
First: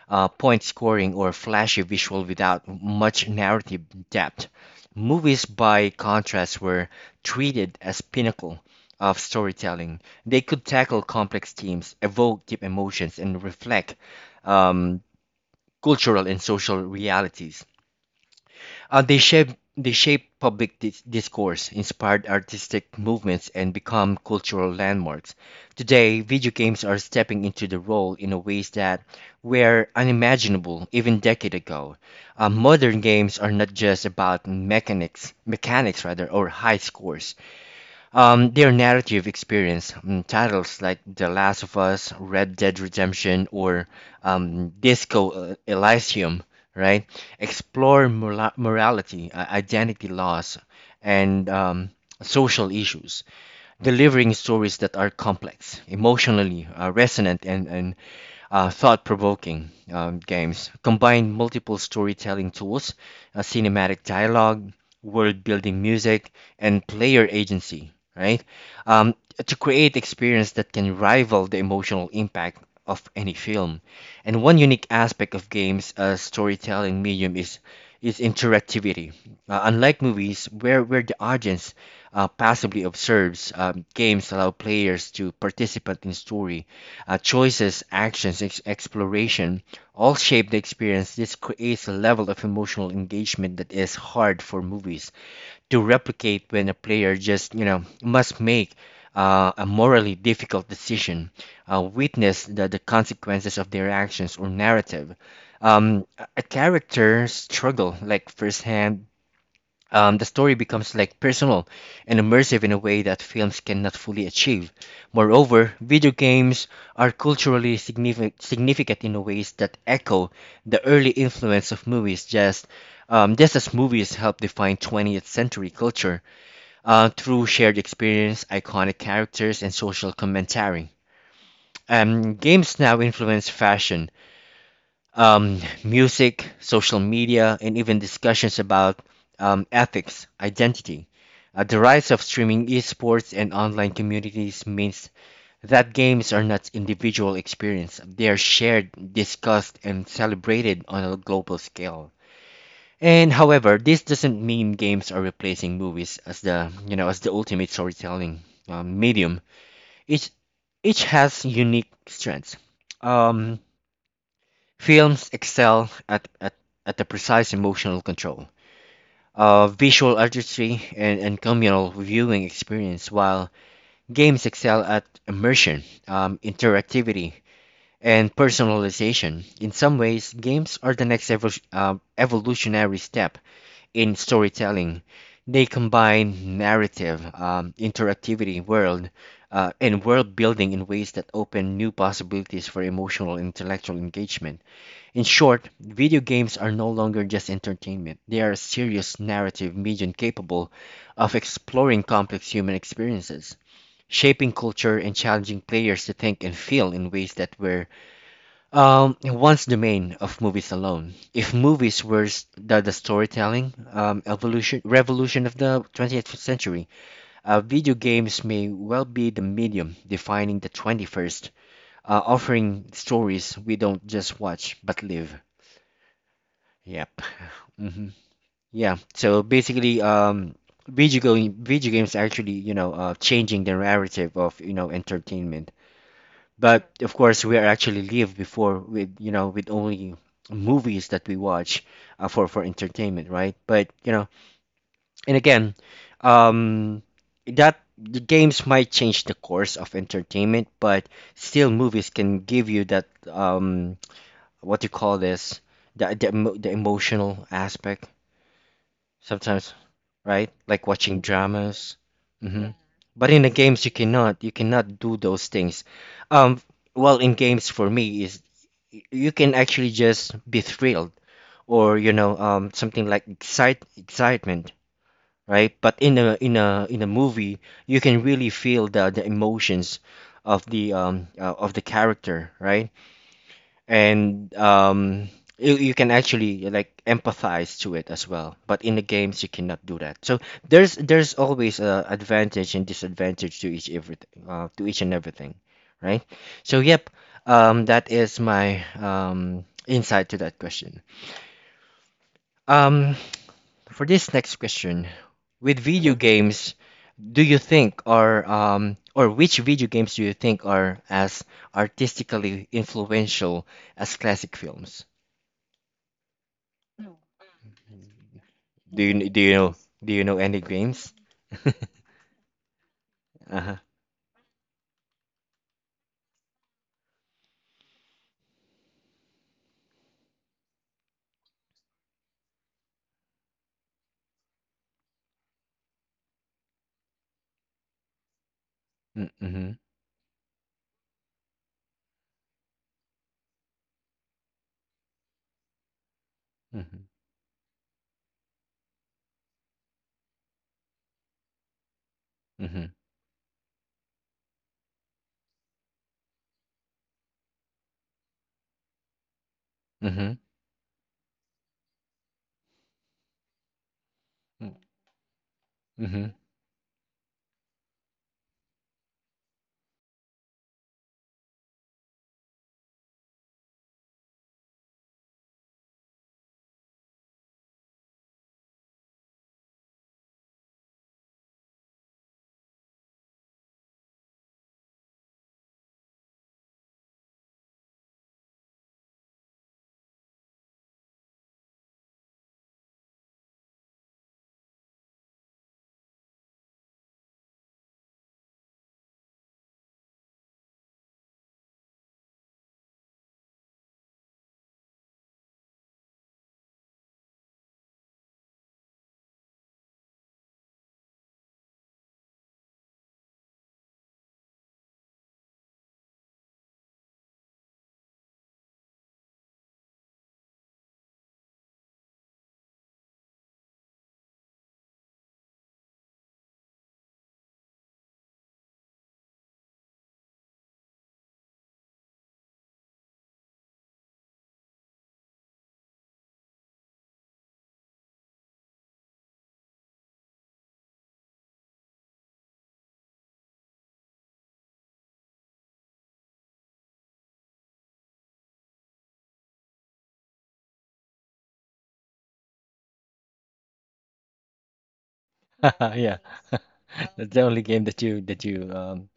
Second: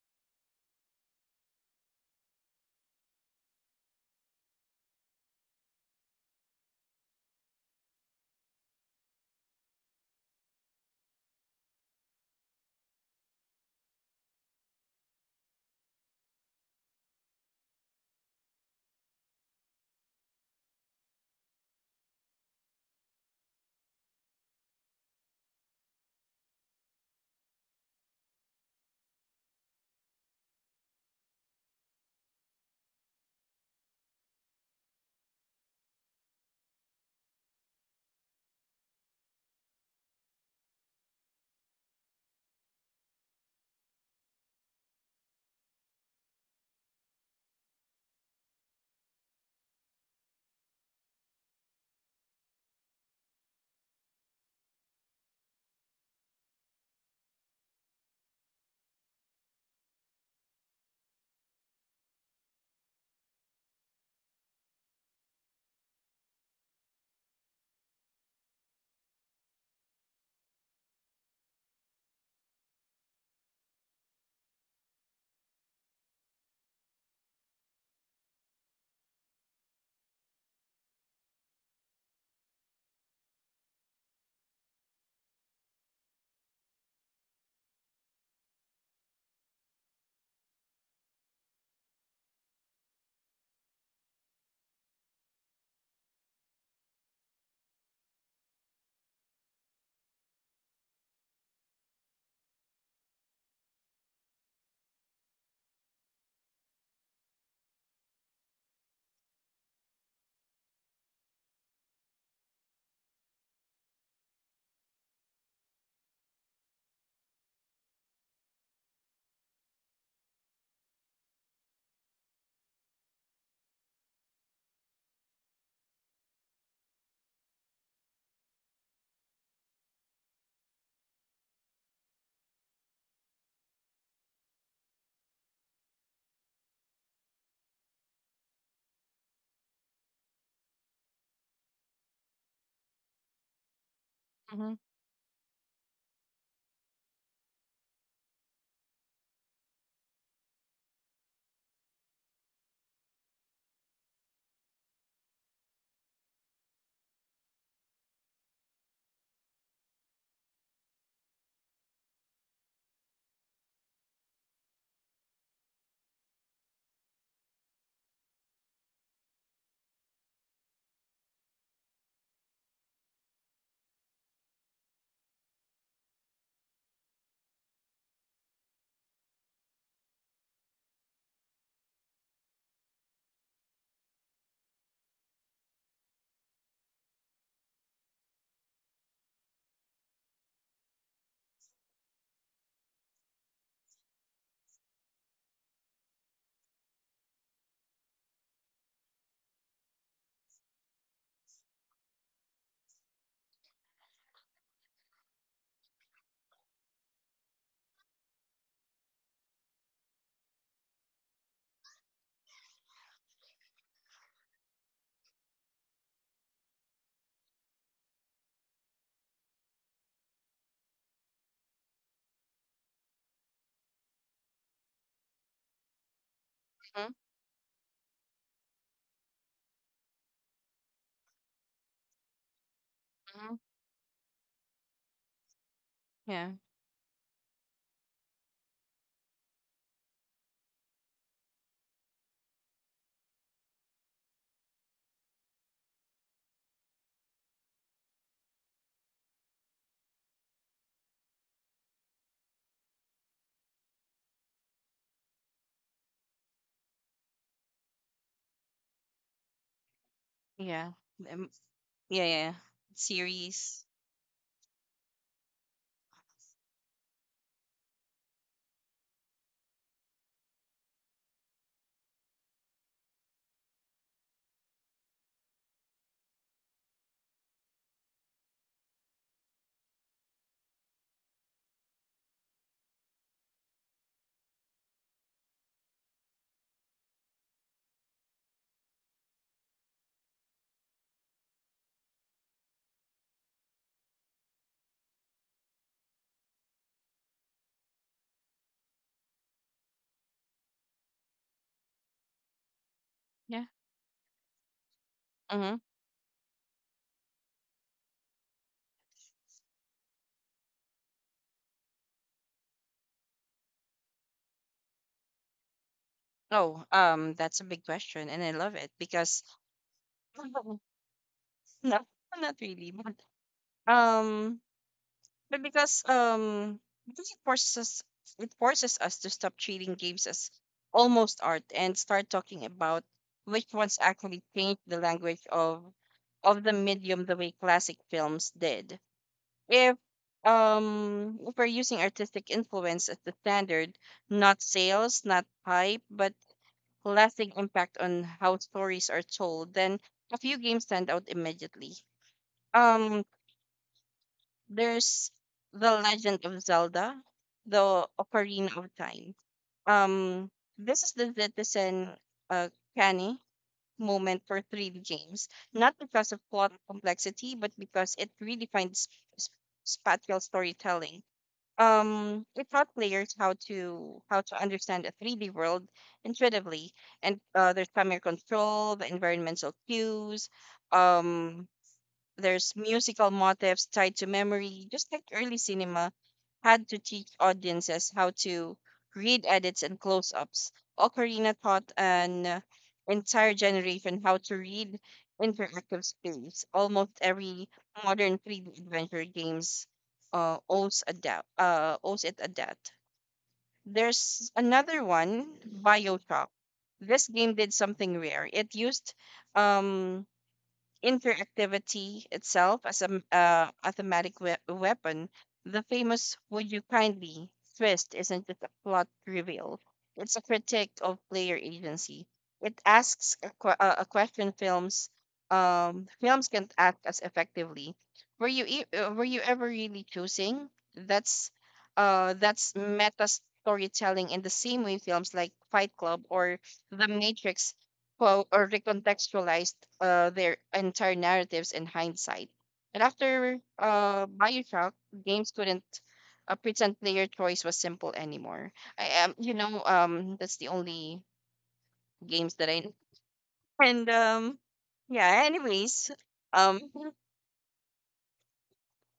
S1: point scoring, or flashy visual without much narrative depth. Movies, by contrast, were treated as pinnacle of storytelling. They could tackle complex themes, evoke deep emotions, and reflect um, cultural and social realities. Uh, they shape they shape public discourse, inspired artistic movements, and become cultural landmarks. Today, video games are stepping into the role in a ways that were unimaginable even decade ago. Modern games are not just about mechanics rather, or high scores. Their narrative experience, mm, titles like The Last of Us, Red Dead Redemption, or Disco Elysium, right, explore morality, identity loss, and social issues, delivering stories that are complex, emotionally resonant, and thought provoking. Games combine multiple storytelling tools, cinematic dialogue, world building music, and player agency, right? Um, to create experience that can rival the emotional impact of any film. And one unique aspect of games as storytelling medium is interactivity. Unlike movies, where the audience passively observes, games allow players to participate in story, choices, actions, exploration all shape the experience. This creates a level of emotional engagement that is hard for movies to replicate when a player just, you know, must make a morally difficult decision, witness the consequences of their actions or narrative. A character's struggle, like firsthand, the story becomes like personal and immersive in a way that films cannot fully achieve. Moreover, video games are culturally significant in ways that echo the early influence of movies, just as movies help define 20th century culture, through shared experience, iconic characters, and social commentary. Games now influence fashion, music, social media, and even discussions about ethics, identity. The rise of streaming esports and online communities
S2: Hmm.
S1: means that games are not individual experience. They are shared, discussed, and celebrated on a global scale. And however, this doesn't mean games are replacing movies as the you know as the ultimate storytelling medium. Each each has unique strengths. Um, Films excel at the precise emotional control, visual artistry, and communal viewing experience, while games excel at immersion, interactivity, and personalization. In some ways, games are the next evolutionary step in storytelling. They combine narrative, interactivity, and world building in ways that open new possibilities for emotional and intellectual engagement. In short, video games are no longer just entertainment, they are a serious narrative medium capable of exploring complex human experiences, shaping culture, and challenging players to think and feel in ways that were once the domain of movies alone. If movies were the storytelling revolution of the 20th century, video games may well be the medium defining the 21st, offering stories we don't just watch but live.
S2: Hmm.
S1: Yep. Hmm. Yeah. So basically, video games actually, you know,
S2: Hmm.
S1: changing the narrative of, you know, entertainment.
S2: Yeah,
S1: But of course, we are actually live before with, you know, with only movies that we watch for entertainment, right? But you know, and again, um, that the games might change the course of entertainment, but still, movies can give you that what do you call this? The emotional aspect sometimes, right? Like
S2: yeah.
S1: watching
S2: Um,
S1: dramas.
S2: yeah, yeah.
S1: Hmm. But in the
S2: Series.
S1: games, you cannot. You cannot do those things. Um, well, in games for me is you can actually just be thrilled or you know something like excitement, right? But in a movie, you can really feel the emotions of the character, right? And you can actually like empathize to it as well, but in the games you cannot do that, so there's always a advantage and disadvantage to each everything to each and everything, right? So yep. That is my insight to that question. um
S2: Yeah.
S1: for this next question,
S2: Mm-hmm.
S1: with video games, do you think are or which video games do you think are as artistically influential as classic films?
S2: Oh, that's a big question, and I love it
S1: Do you do
S2: because
S1: you know, do you know any games?
S2: no, not really, but
S1: Uh-huh.
S2: um, but because um, because it forces us to stop treating games as almost art and start talking about which ones actually changed the language of the medium the way classic films did.
S1: Mm.
S2: If if we're using artistic influence as the standard, not sales, not hype, but
S1: Mm-hmm.
S2: lasting impact on how stories are told, then a few games stand out immediately.
S1: Mm-hmm.
S2: Um, there's The Legend of Zelda, The Ocarina of Time.
S1: Mm-hmm.
S2: Um, this is the Zetizen uh, canny moment for 3D games, not
S1: Mm-hmm.
S2: because of plot complexity, but because it redefined sp- spatial storytelling. Um it taught players how to understand a 3D world intuitively, and there's camera control, the environmental cues, um there's musical motifs tied to memory, just like early cinema had to teach audiences how to read edits and close ups. Ocarina taught an entire generation how to read interactive space. Almost every modern 3D adventure games owes it a debt. There's another one, Bioshock. This game did something rare. It used um, interactivity itself as a a thematic weapon. The famous "Would you kindly" twist isn't just a plot reveal; it's a critique of player agency. It asks a question films films can't ask as effectively. Were you ever really choosing? That's that's meta storytelling in the same way films like Fight Club or The Matrix quote or recontextualized their entire narratives in hindsight. And after Bioshock, games couldn't pretend player choice was simple anymore. I am, you know, that's the only games that I, and yeah. Anyways,
S1: Yeah.
S2: um,
S1: That's the only game that you that you um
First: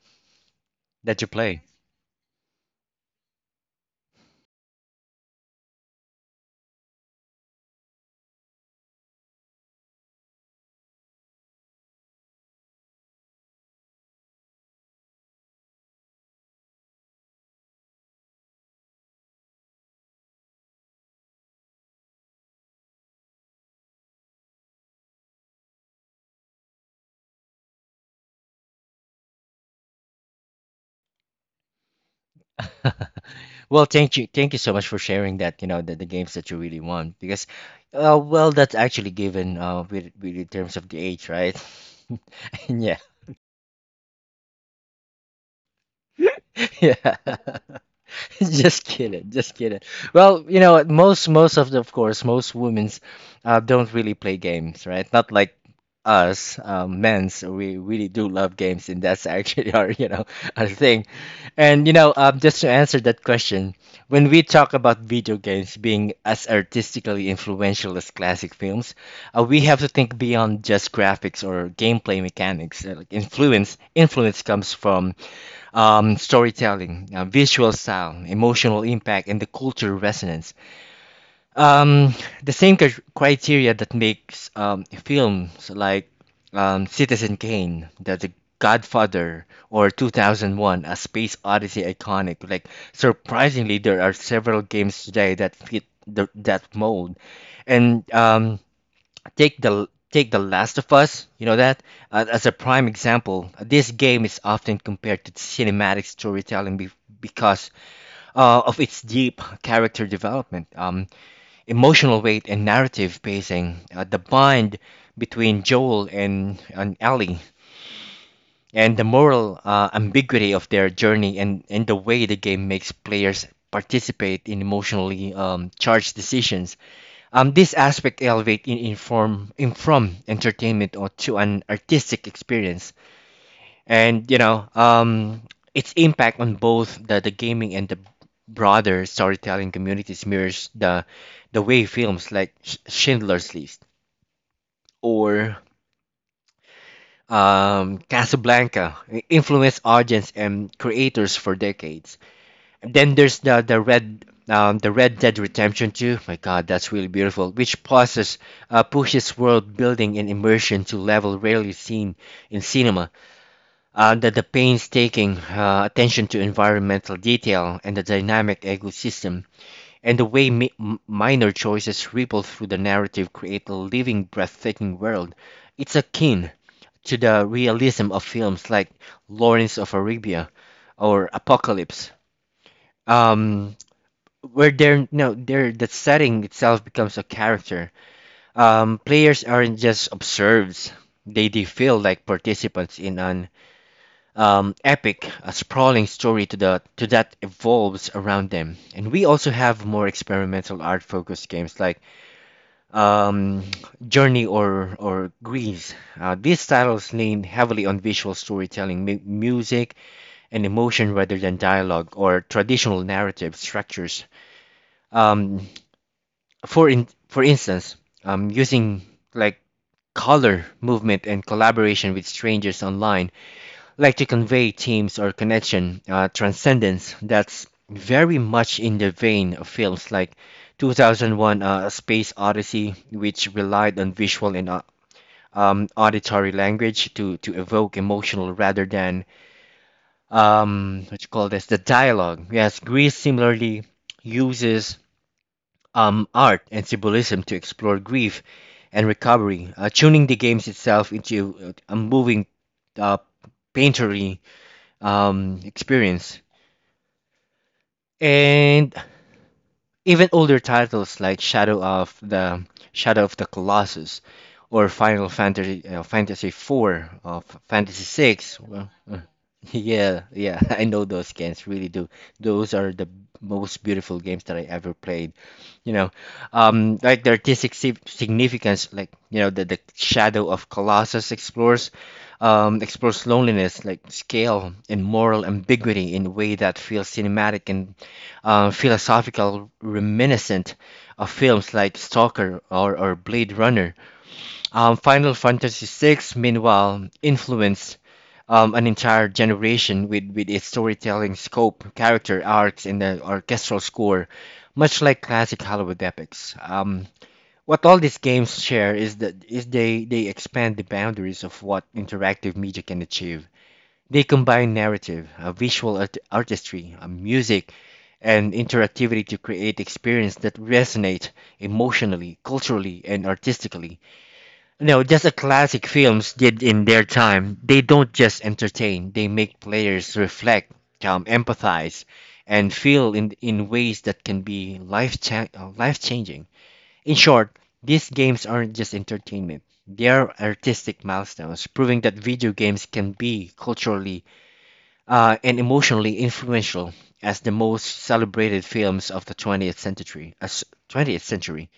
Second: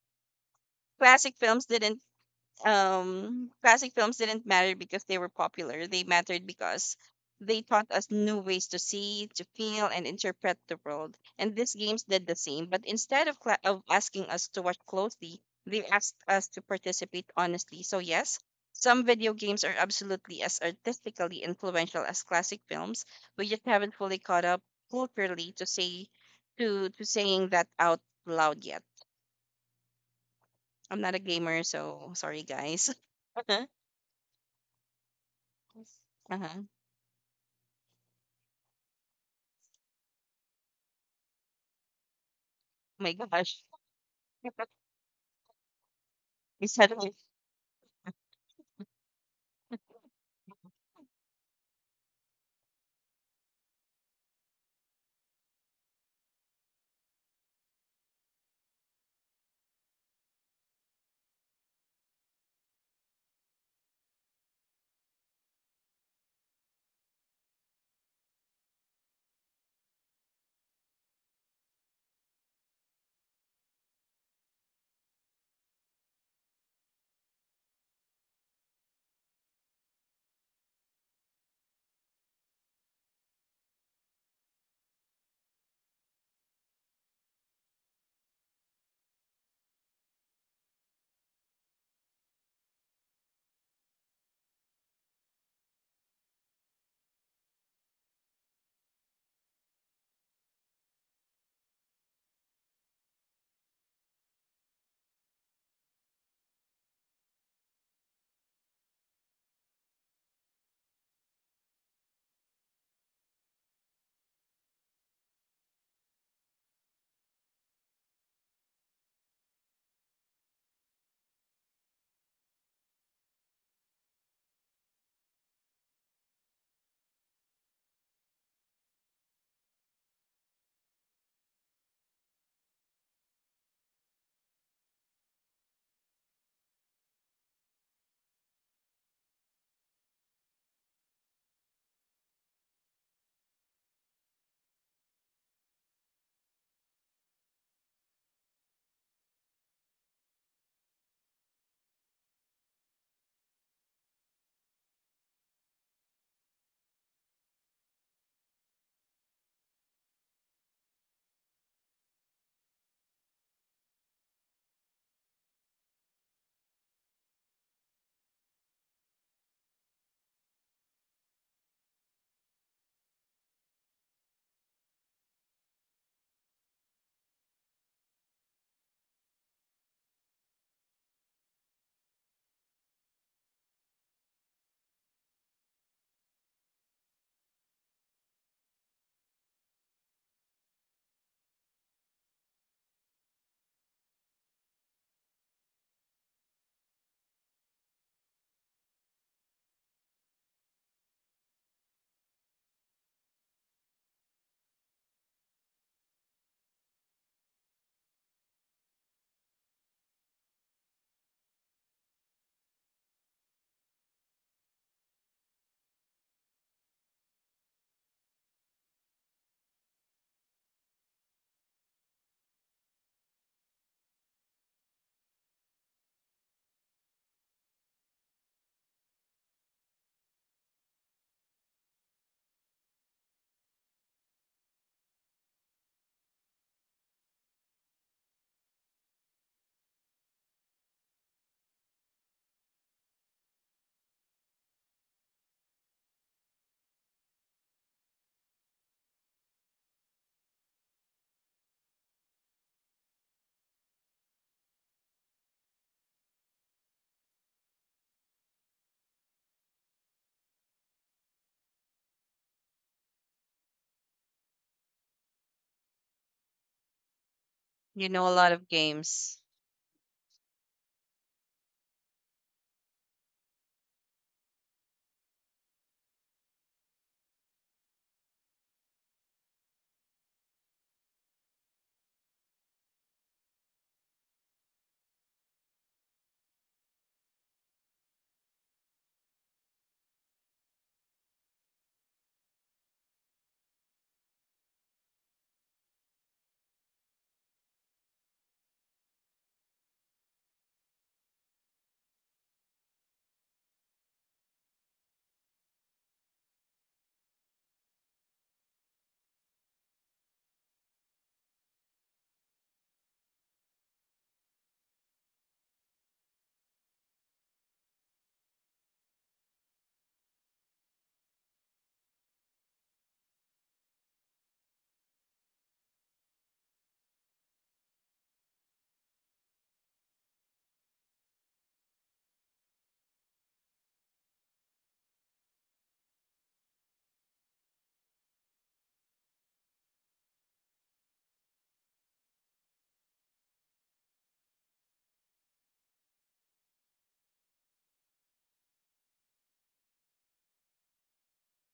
S1: that you
S2: classic
S1: play.
S2: films didn't classic films didn't matter because they were popular. They mattered because they taught us new ways to see, to feel, and interpret the world. And these games did the same, but instead of cla of asking us to watch closely, they asked us to participate honestly. So yes, some video games are absolutely as artistically influential as classic films. We just haven't fully caught up culturally to saying that out loud yet. I'm not a gamer, so sorry guys.
S1: Well, thank you. Thank you so much for sharing that, you know, the games
S2: Uh-huh.
S1: that you
S2: Oh,
S1: really want, because well, that's actually given with in terms of the age, right? And yeah.
S2: my gosh. You suddenly
S1: Yeah. Just kidding, just kidding. Well, you know, most of the, of course, most women's don't really play games, right? Not like us men's. We really do love games, and that's actually our, you know, our thing. And you know, just to answer that question, when we talk about video games being as artistically influential as classic films, we have to think beyond just graphics or gameplay mechanics. Like influence comes from storytelling, visual style, emotional impact, and the cultural resonance. Um, the same criteria that makes films like Citizen Kane, the Godfather, or 2001, A Space Odyssey iconic. Like, surprisingly, there are several games today that fit that mold. And take The Last of Us, you know, that as a prime example. This game is often compared to cinematic storytelling because of its deep character development, emotional weight, and narrative pacing. The bond between Joel and Ellie, and the moral ambiguity of their journey, and the way the game makes players participate in emotionally charged decisions, this aspect elevates in form in from entertainment or to an artistic experience, and you know, its impact on both the gaming and the broader storytelling communities mirrors the way films like Schindler's List or Casablanca influenced audience and creators for decades. Then there's the Red Dead Redemption 2. My God, that's really beautiful. Which pauses pushes world building and immersion to level rarely seen in cinema. The painstaking attention to environmental detail and the dynamic ecosystem, and the way minor choices ripple through the narrative create a living, breathtaking world. It's akin to the realism of films like Lawrence of Arabia or Apocalypse. Um, where they're no they're the setting itself becomes a character. Players aren't just observers, they feel like participants in an epic, a sprawling story to the to that evolves around them. And we also have more experimental art focused games like um journey or grease. These titles lean heavily on visual storytelling, music, and emotion rather than dialogue or traditional narrative structures. um for instance, using, like, color, movement, and collaboration with strangers online, like, to convey teams or connection, transcendence. That's very much in the vein of films like 2001: A Space Odyssey, which relied on visual and auditory language to evoke emotional rather than what you call this, the dialogue. Yes, Greece similarly uses art and symbolism to explore grief and recovery, tuning the games itself into a moving, uh, painterly, experience. And even older titles like Shadow of the Colossus or Final Fantasy 4 of Fantasy
S2: you know a lot
S1: 6,
S2: of
S1: well,
S2: games.
S1: yeah, yeah. I know those games. Really do, those are the most beautiful games that I ever played, you know. Like the artistic significance, like, you know, the Shadow of Colossus explores explores loneliness, like scale and moral ambiguity in a way that feels cinematic and philosophical, reminiscent of films like Stalker or Blade Runner. Final Fantasy VI, meanwhile, influenced an entire generation with its storytelling scope, character arcs, and the orchestral score, much like classic Hollywood epics. What all these games share is that is they expand the boundaries of what interactive media can achieve. They combine narrative, visual artistry, music, and interactivity to create experience that resonate emotionally, culturally, and artistically. No, just as classic films did in their time, they don't just entertain, they make players reflect, empathize, and feel in ways that can be life-changing. In short, these games aren't just entertainment. They are artistic milestones, proving that video games can be culturally and emotionally influential as the most celebrated films of the 20th century. As 20th century.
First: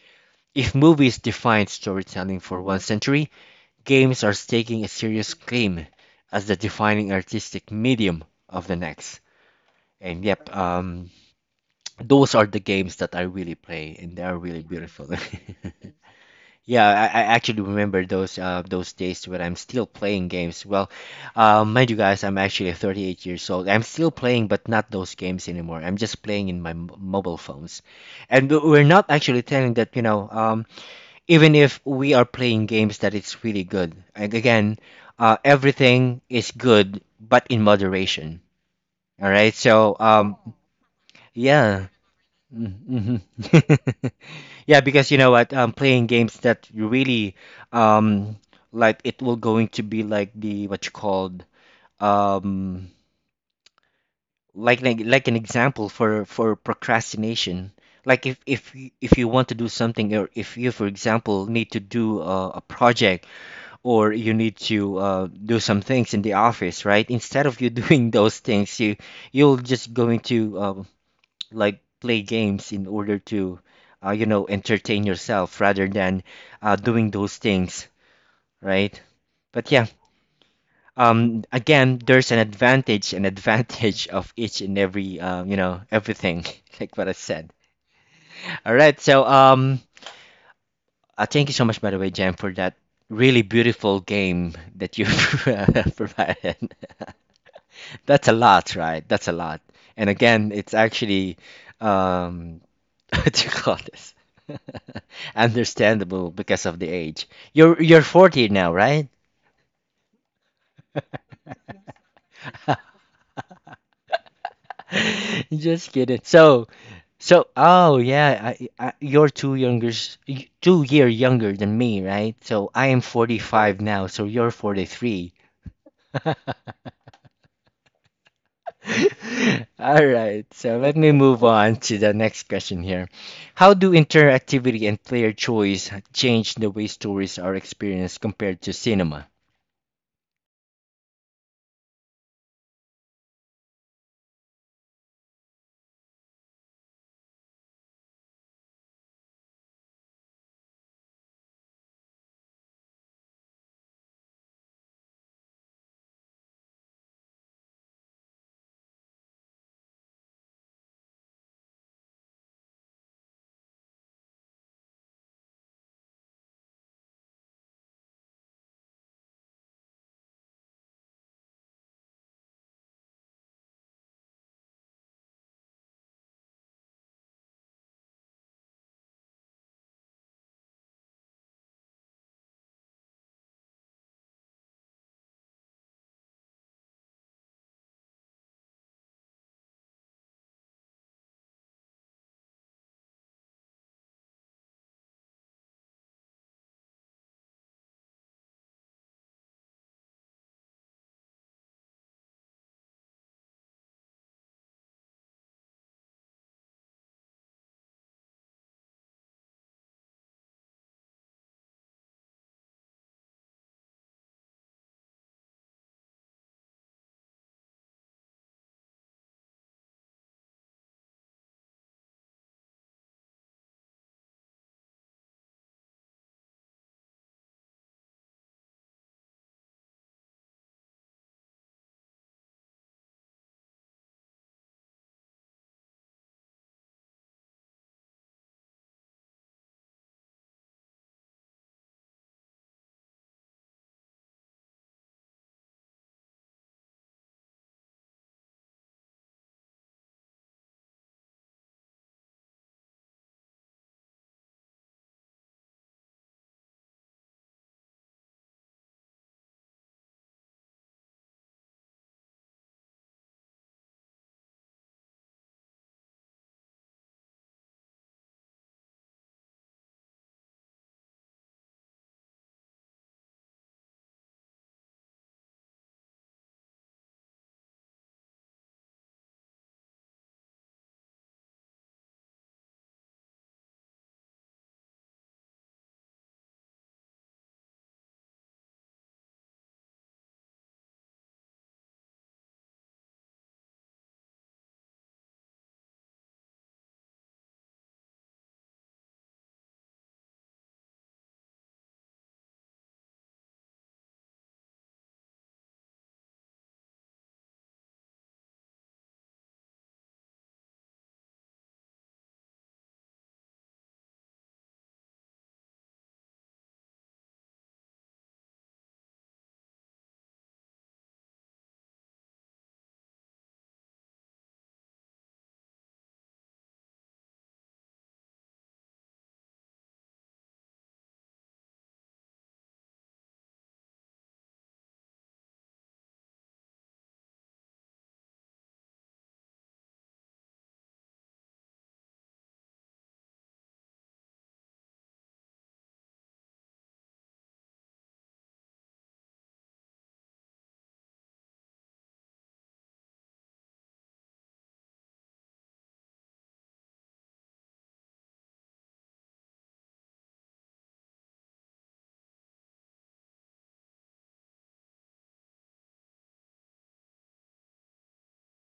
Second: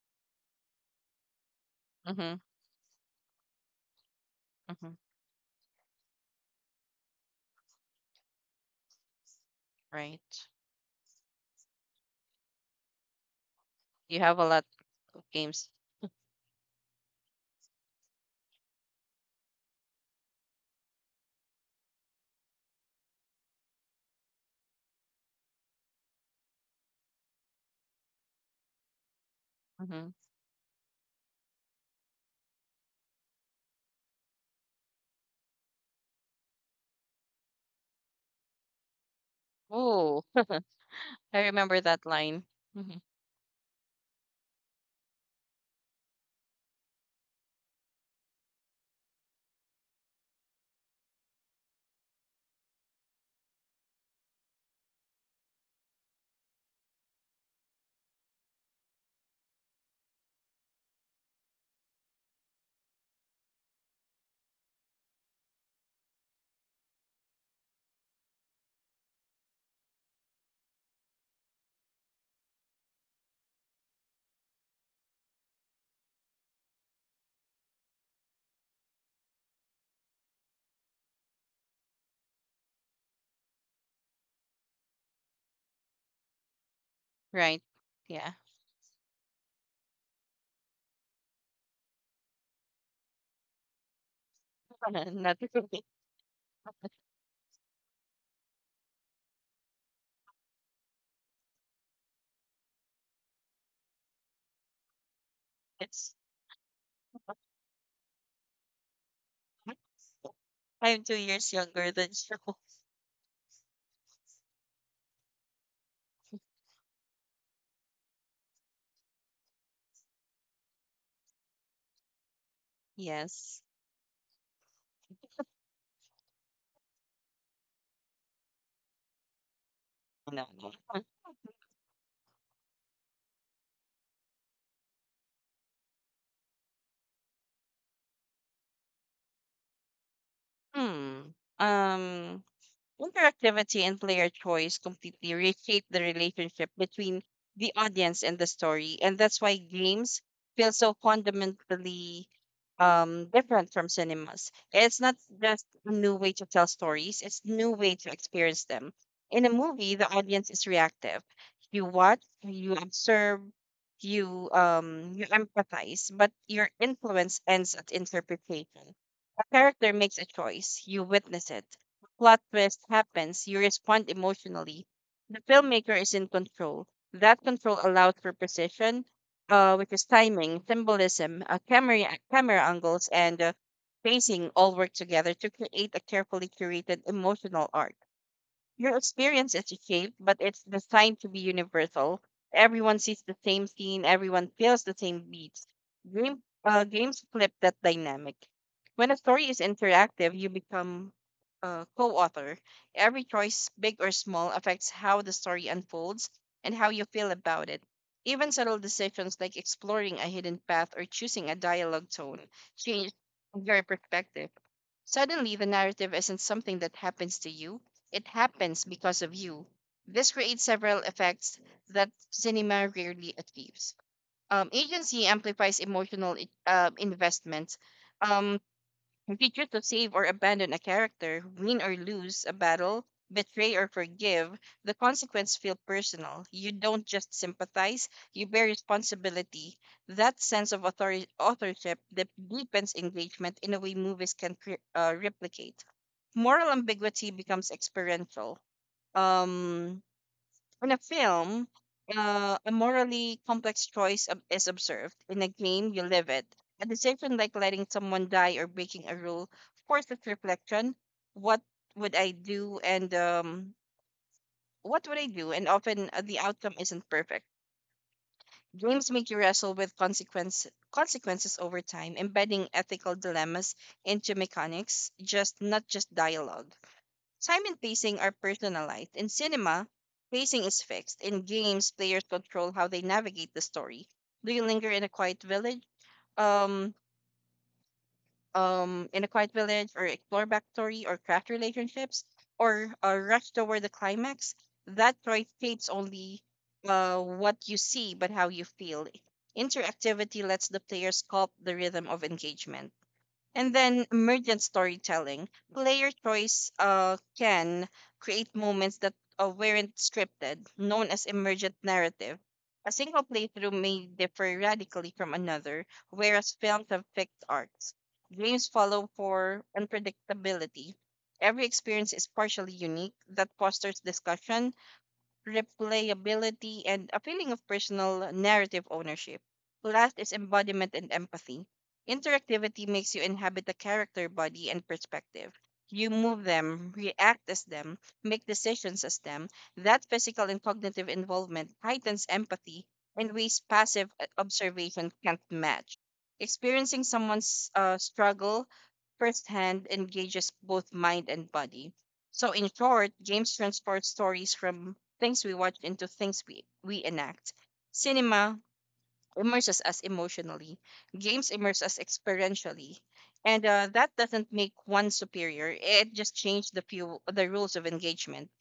S1: If movies defined
S2: Mm-hmm.
S1: storytelling for one century, games are staking a
S2: Mm-hmm.
S1: serious claim as the defining artistic medium of the next. And
S2: Right.
S1: yep, those are the games that I really play, and
S2: You
S1: they are
S2: have a
S1: really
S2: lot
S1: beautiful.
S2: of games.
S1: Yeah, I actually remember those days when I'm still playing games. Well, mind you guys, I'm actually 38 years old. I'm still playing, but not those games anymore. I'm just playing in my m mobile phones, and we're not actually telling that, you
S2: Mm-hmm.
S1: know. Even if we are playing games, that it's really good. And again, everything is good, but in moderation. All right. So,
S2: Oh, I remember
S1: yeah.
S2: that line. Mm-hmm.
S1: Mm-hmm. Yeah, because you know what, playing games that you really um like, it will going to be like the what you called, um like an example for procrastination. Like if if you want to do something, or if you, for example, need to do a project, or you need to do some things in the office, right? Instead of you doing those things, you you'll just going to like play games in order to you know, entertain yourself rather than doing those things, right? But yeah, again, there's an advantage and advantage of each and every you know, everything, like what I said.
S2: Right. Yeah.
S1: All right, so thank you so much, by the way, jen, for that really beautiful game that you
S2: Not really.
S1: provided. That's a lot, right? That's a lot. And again, it's actually um what do you call this?
S2: It's
S1: Understandable because of the age. You're 40 now, right?
S2: I'm 2 years younger than you.
S1: Just kidding. So, so oh yeah, you're two younger, 2 year younger than me, right? So I am
S2: Yes.
S1: 45 now, so you're 43. All right.
S2: No, no.
S1: So let me move on to the next question here. How do interactivity and player choice change the way stories are experienced compared to cinema?
S2: Hmm. Um. Interactivity and player choice completely reshape the relationship between the audience and the story, and that's why games feel so fundamentally different from cinemas. It's not just a new way to tell stories; it's a new way to experience them. In a movie, the audience is reactive. You watch, you observe, you empathize, but your influence ends at interpretation. A character makes a choice; you witness it, plot twist happens, you respond emotionally. The filmmaker is in control. That control allows for precision, which is timing, symbolism, camera angles, and pacing all work together to create a carefully curated emotional arc. Your experience is shaped, but it's designed to be universal. Everyone sees the same scene, everyone feels the same beats. Games flip that dynamic. When a story is interactive, you become a co author. Every choice, big or small, affects how the story unfolds and how you feel about it. Even subtle decisions like exploring a hidden path or choosing a dialogue tone change your perspective. Suddenly, the narrative isn't something that happens to you, it happens because of you. This creates several effects that cinema rarely achieves. Agency amplifies emotional investments. Um, if you choose to save or abandon a character, win or lose a battle, betray or forgive, the consequences feel personal. You don't just sympathize, you bear responsibility. That sense of authorship that deepens engagement in a way movies can replicate. Moral ambiguity becomes experiential. Um, in a film, a morally complex choice is observed. In a game, you live it. A decision like letting someone die or breaking a rule forces reflection. What would I do? And um, what would I do? And often the outcome isn't perfect. Games make you wrestle with consequences over time, embedding ethical dilemmas into mechanics, just not just dialogue. Time and pacing are personalized. In cinema, pacing is fixed. In games, players control how they navigate the story. Do you linger in a quiet village? Um, or explore backstory, or craft relationships, or rush toward the climax? That choice shapes only what you see, but how you feel. Interactivity lets the player sculpt the rhythm of engagement. And then emergent storytelling. Player choice can create moments that weren't scripted, known as emergent narrative. A single playthrough may differ radically from another, whereas films have fixed arcs. Games follow for unpredictability. Every experience is partially unique, that fosters discussion, replayability, and a feeling of personal narrative ownership. Last is embodiment and empathy. Interactivity makes you inhabit the character, body, and perspective. You move them, react as them, make decisions as them. That physical and cognitive involvement heightens empathy in ways passive observation can't match. Experiencing someone's struggle firsthand engages both mind and body. So, in short, games transport stories from things we watch into things we enact. Cinema immerses us emotionally. Games immerse us experientially, and that doesn't make one superior. It just changed the rules of engagement.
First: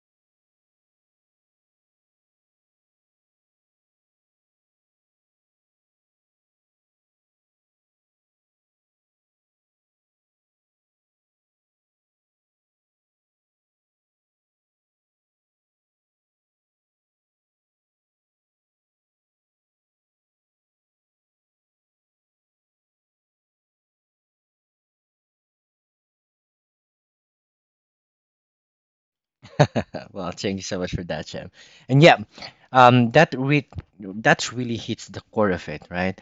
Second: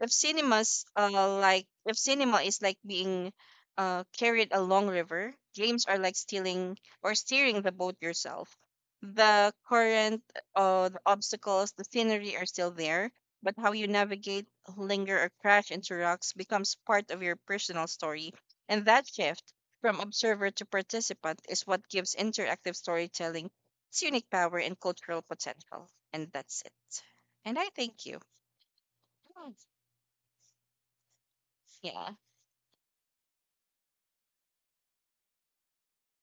S2: If cinemas uh, if cinema is like being carried along river, games are like stealing or steering the boat yourself. The current, the obstacles, the scenery are still there, but how you navigate, linger, or crash into rocks becomes part of your personal story. And that shift from observer to participant is what gives interactive storytelling its unique power and cultural potential. And that's it. And I thank you. Mm.
S1: Well, thank you so much for that, Jim. And
S2: Yeah.
S1: yeah, that that's really hits the core of it, right?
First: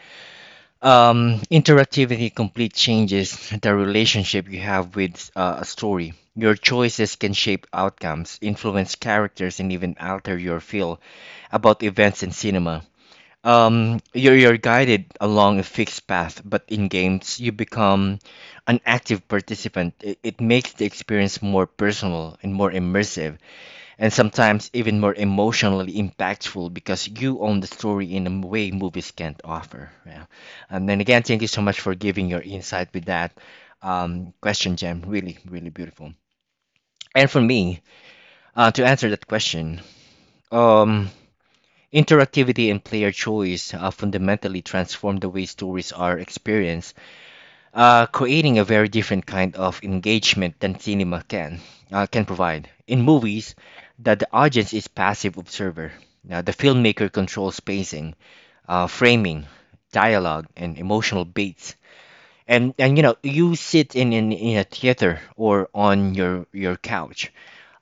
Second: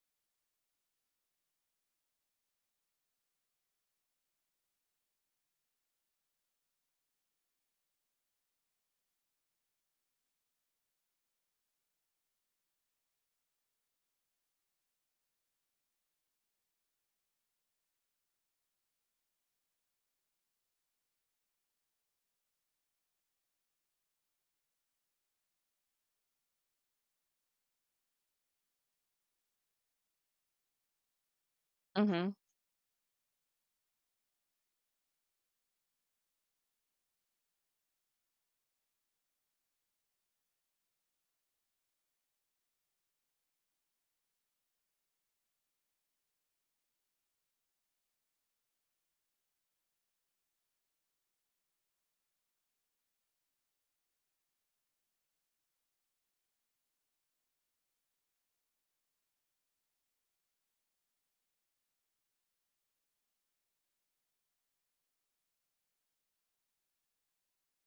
S1: Interactivity complete changes the relationship you have with a story. Your choices can shape outcomes, influence characters, and even alter your feel about events in cinema. You're guided along a fixed path, but in games, you become an active participant. It makes the experience more personal and more immersive, and sometimes even more emotionally impactful because you own the story in a way movies can't offer. Yeah. And then again, thank you so much for
S2: Mm-hmm.
S1: giving your insight with that question, Jem. Really, really beautiful. And for me, to answer that question, um, interactivity and player choice fundamentally transform the way stories are experienced, creating a very different kind of engagement than cinema can provide. In movies, that the audience is passive observer. Now, the filmmaker controls pacing, framing, dialogue, and emotional beats. And you know you sit in a theater or on your couch,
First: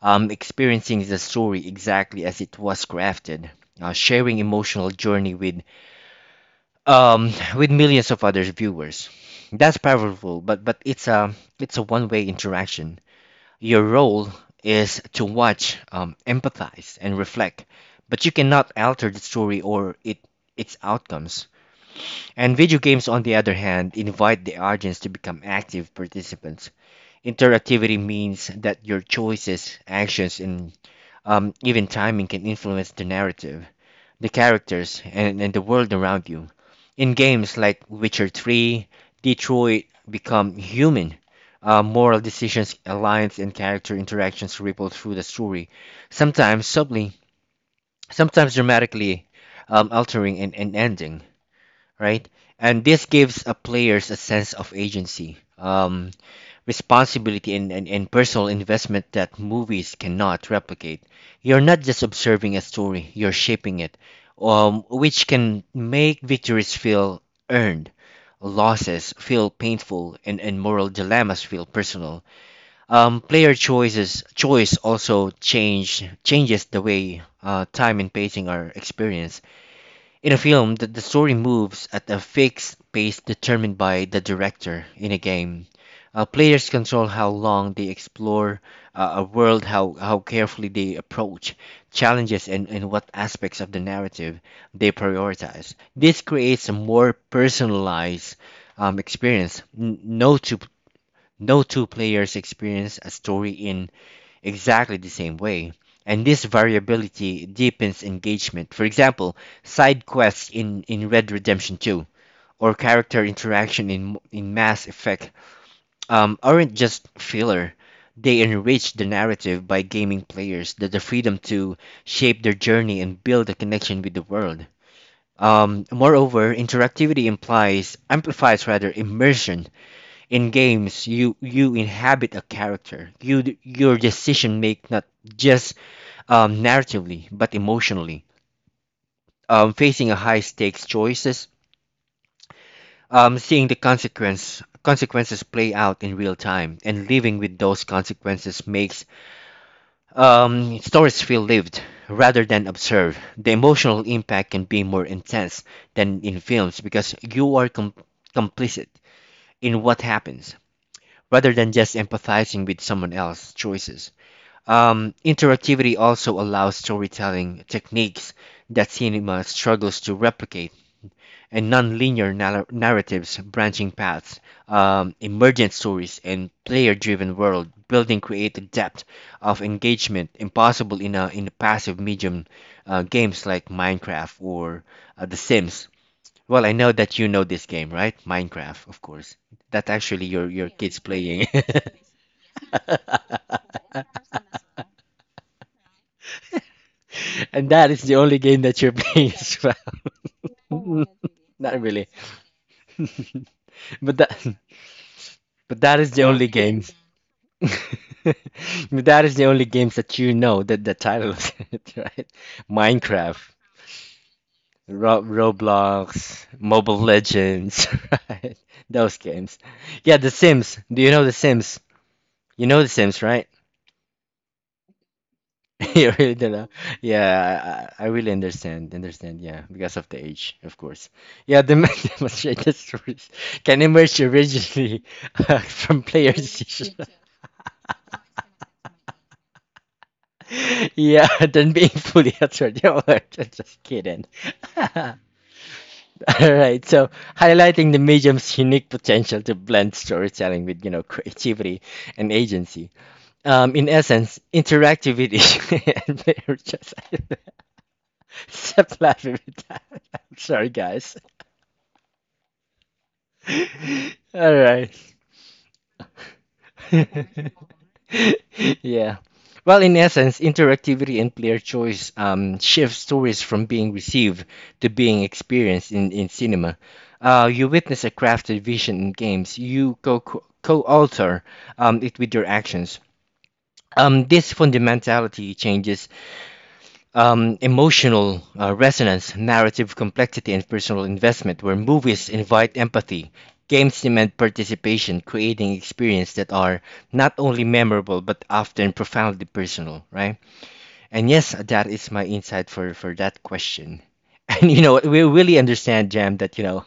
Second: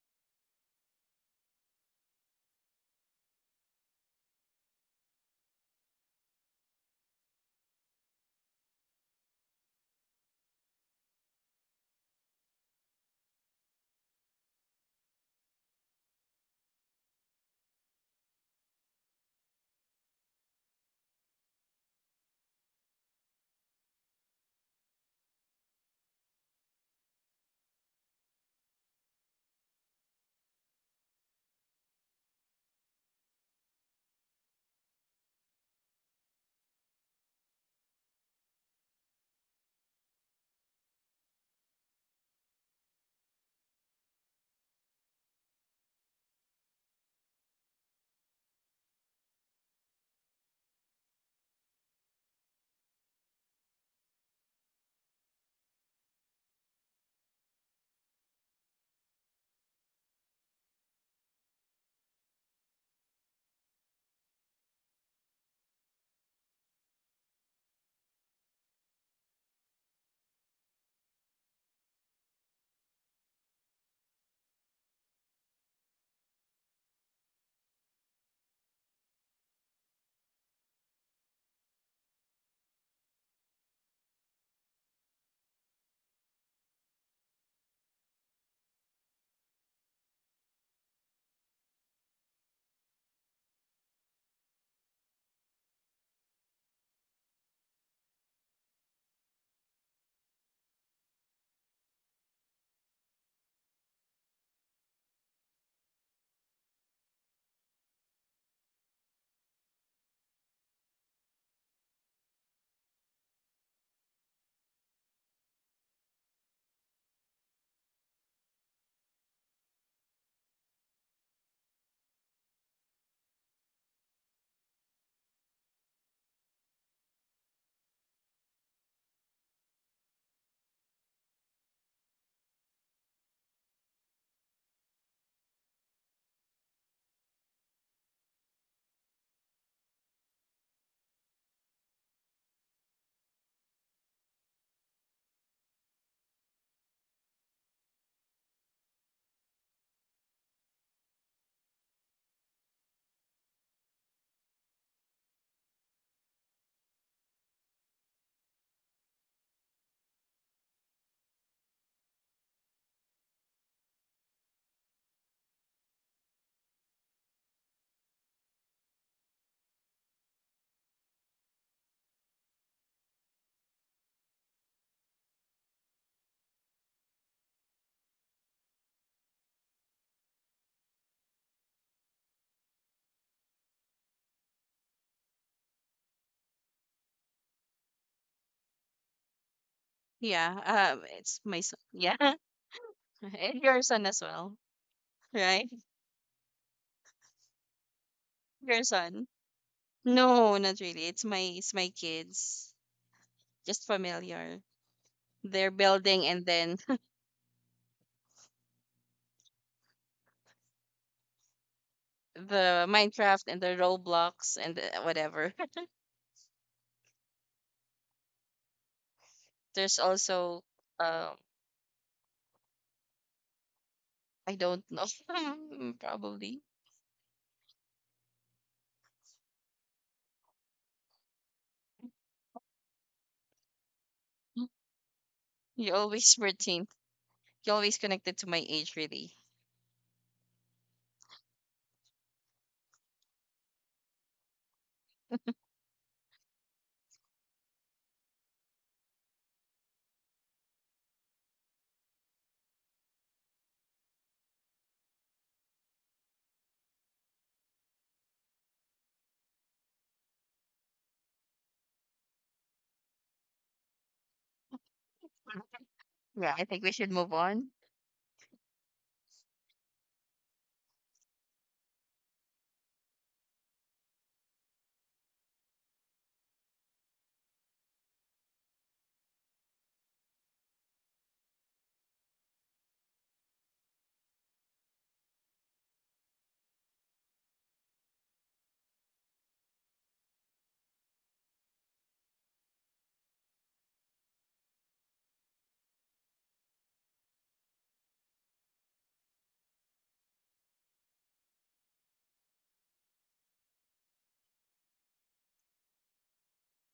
S1: experiencing the story exactly as it was crafted, sharing emotional journey with millions of other viewers. That's powerful, but it's a one-way interaction. Your role is to watch, empathize, and reflect, but you cannot alter the story or it its outcomes. And video games, on the other hand, invite the audience to become active participants. Interactivity means that your choices, actions, and even timing can influence the narrative, the characters, and the world around you. In games like Witcher 3, Detroit become human. Moral decisions, alliance, and character interactions ripple through the story, sometimes subtly, sometimes dramatically, altering an ending, right? And this gives players a sense of agency. Responsibility, and personal investment that movies cannot replicate. You're not just observing a story, you're shaping it, which can make victories feel earned, losses feel painful, and moral dilemmas feel personal. Player choices choice also changes the way time and pacing are experienced. In a film, the story moves at a fixed pace determined by the director. In a game, players control how long they explore a world, how carefully they approach challenges, and what aspects of the narrative they prioritize. This creates a more personalized experience. No two no two players experience a story in exactly the same way. And this variability deepens engagement. For example, side quests in Red Redemption 2 or character interaction in Mass Effect aren't just filler. They enrich the narrative by giving players the freedom to shape their journey and build a connection with the world. Moreover, interactivity implies amplifies rather immersion. In games, you inhabit a character. Your decision make not just narratively but emotionally, facing a high stakes choices, seeing the consequences play out in real time, and living with those consequences makes stories feel lived rather than observed. The emotional impact can be more intense than in films because you are complicit in what happens rather than just empathizing with someone else's choices. Interactivity also allows storytelling techniques that cinema struggles to replicate and nonlinear narratives, branching paths, emergent stories, and player-driven world building create a depth of engagement impossible in a passive medium, games like Minecraft or The Sims. Well, I know that you know this game, right? Minecraft, of course. That's actually your
S2: Yeah.
S1: kids
S2: It's
S1: playing,
S2: my son. Yeah. And your son as well, right?
S1: and that is the only game
S2: Your
S1: that you're
S2: son.
S1: playing as
S2: No, not really.
S1: well.
S2: It's
S1: Not
S2: my
S1: really.
S2: kids. Just
S1: But that
S2: familiar. They're
S1: but that is
S2: building
S1: the
S2: and
S1: only
S2: then
S1: games. But that is the only games that you know that the title of it, right?
S2: the Minecraft
S1: Minecraft,
S2: and the Roblox and the
S1: Ro
S2: whatever.
S1: Roblox, Mobile Legends, right? Those games.
S2: There's
S1: Yeah, The
S2: also
S1: Sims. Do you know
S2: um
S1: The Sims? You know The Sims, right?
S2: I don't know.
S1: You really don't
S2: Probably.
S1: know. Yeah, I really understand. Understand. Yeah, because of the age, of course. Yeah, the men demonstrated stories can emerge
S2: Mm.
S1: originally
S2: You
S1: from
S2: always
S1: player
S2: pertain.
S1: decision.
S2: You always connected to my age, really.
S1: Yeah, then being fully altered. Yeah, well, I just kidding. All right, so highlighting the medium's unique potential to blend storytelling with, you know, creativity and agency. In essence, interactivity and player choice. It's laughing! Fluffy baton. I'm sorry, guys. All right.
S2: Mhm. Yeah, I think we should move on.
S1: Yeah. Well, in essence, interactivity and player choice shift stories from being received to being experienced in cinema. You witness a crafted vision in games. You co alter it with your actions. This fundamentality changes emotional resonance, narrative complexity, and personal investment, where movies invite empathy, games demand participation, creating experiences that are not only memorable but often profoundly personal, right? And yes, that is my insight for that question. And you know, we really understand, Jam, that you know,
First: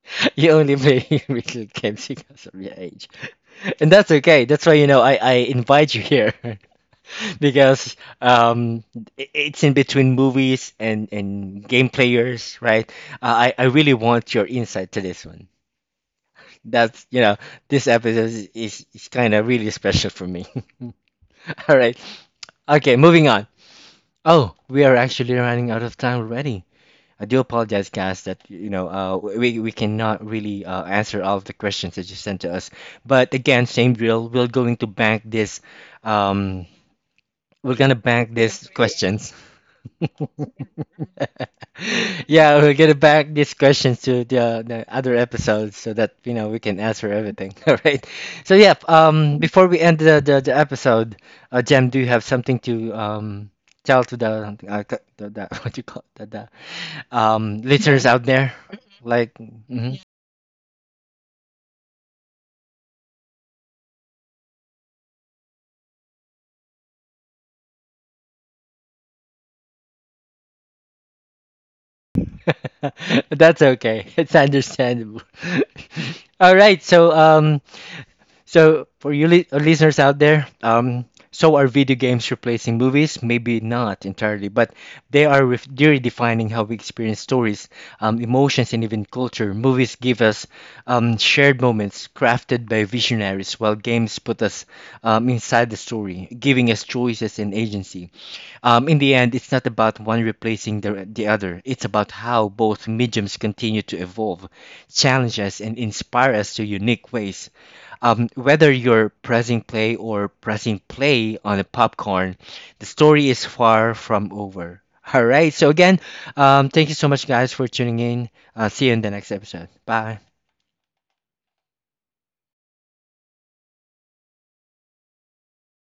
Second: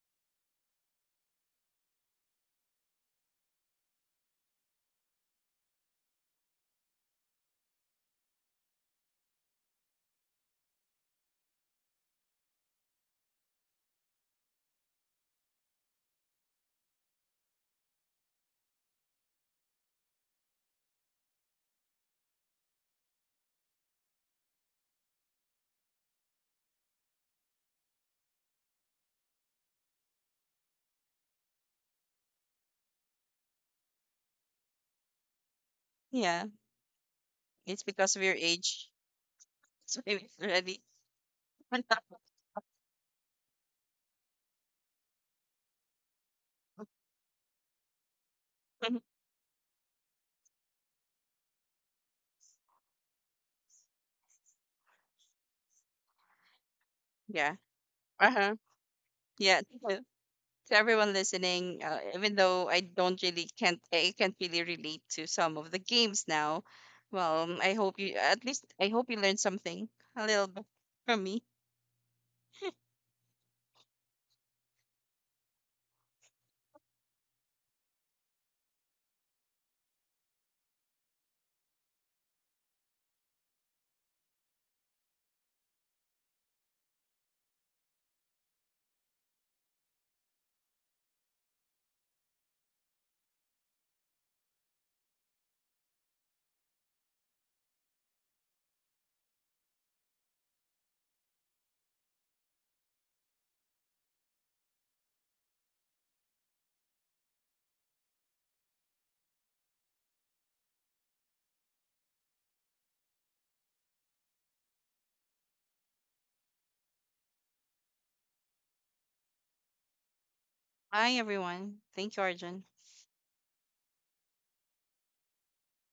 S1: you only play video games because of your age, and that's okay. That's why you know I invite you here. because it's in between movies and game players, right? I really want your insight to this one. That's, you know, this episode is kind of really special for me. All right. Okay, moving on. Oh, we are actually running out of time already. I do apologize, guys, that, you know, we cannot really answer all of the questions that you sent to us. But again, same drill. We're going to bank this.
S2: Yeah,
S1: Um, we're
S2: it's
S1: going to
S2: because of
S1: bank
S2: your
S1: these
S2: age.
S1: questions.
S2: So it's already.
S1: Yeah, we'll get back these questions to the other episodes so that you know we can answer everything. All right. So yeah, before we end the episode, Jem, do you have something to tell to the the what do you call it? the, the
S2: yeah.
S1: um listeners out
S2: Uh
S1: there?
S2: huh.
S1: Like,
S2: Yeah.
S1: mhm.
S2: To everyone listening, even though I don't really can't I can't really relate to some of the games now. Well, I hope you learned something a little bit from me.
S1: That's okay. It's understandable. All right. So. So, for you listeners out there, so are video games replacing movies? Maybe not entirely, but they're redefining how we experience stories, emotions, and even culture. Movies give us shared moments crafted by visionaries, while games put us inside the story, giving us choices and agency. In the end, it's not about one replacing the other. It's about how both mediums continue to evolve, challenge us, and inspire us to unique ways, whether you're pressing play or pressing play on a popcorn, the story is far from over. All right. So, again, thank you so much, guys, for tuning in. See you in the next episode. Bye.
S2: Bye, everyone. Thank you, Arjun.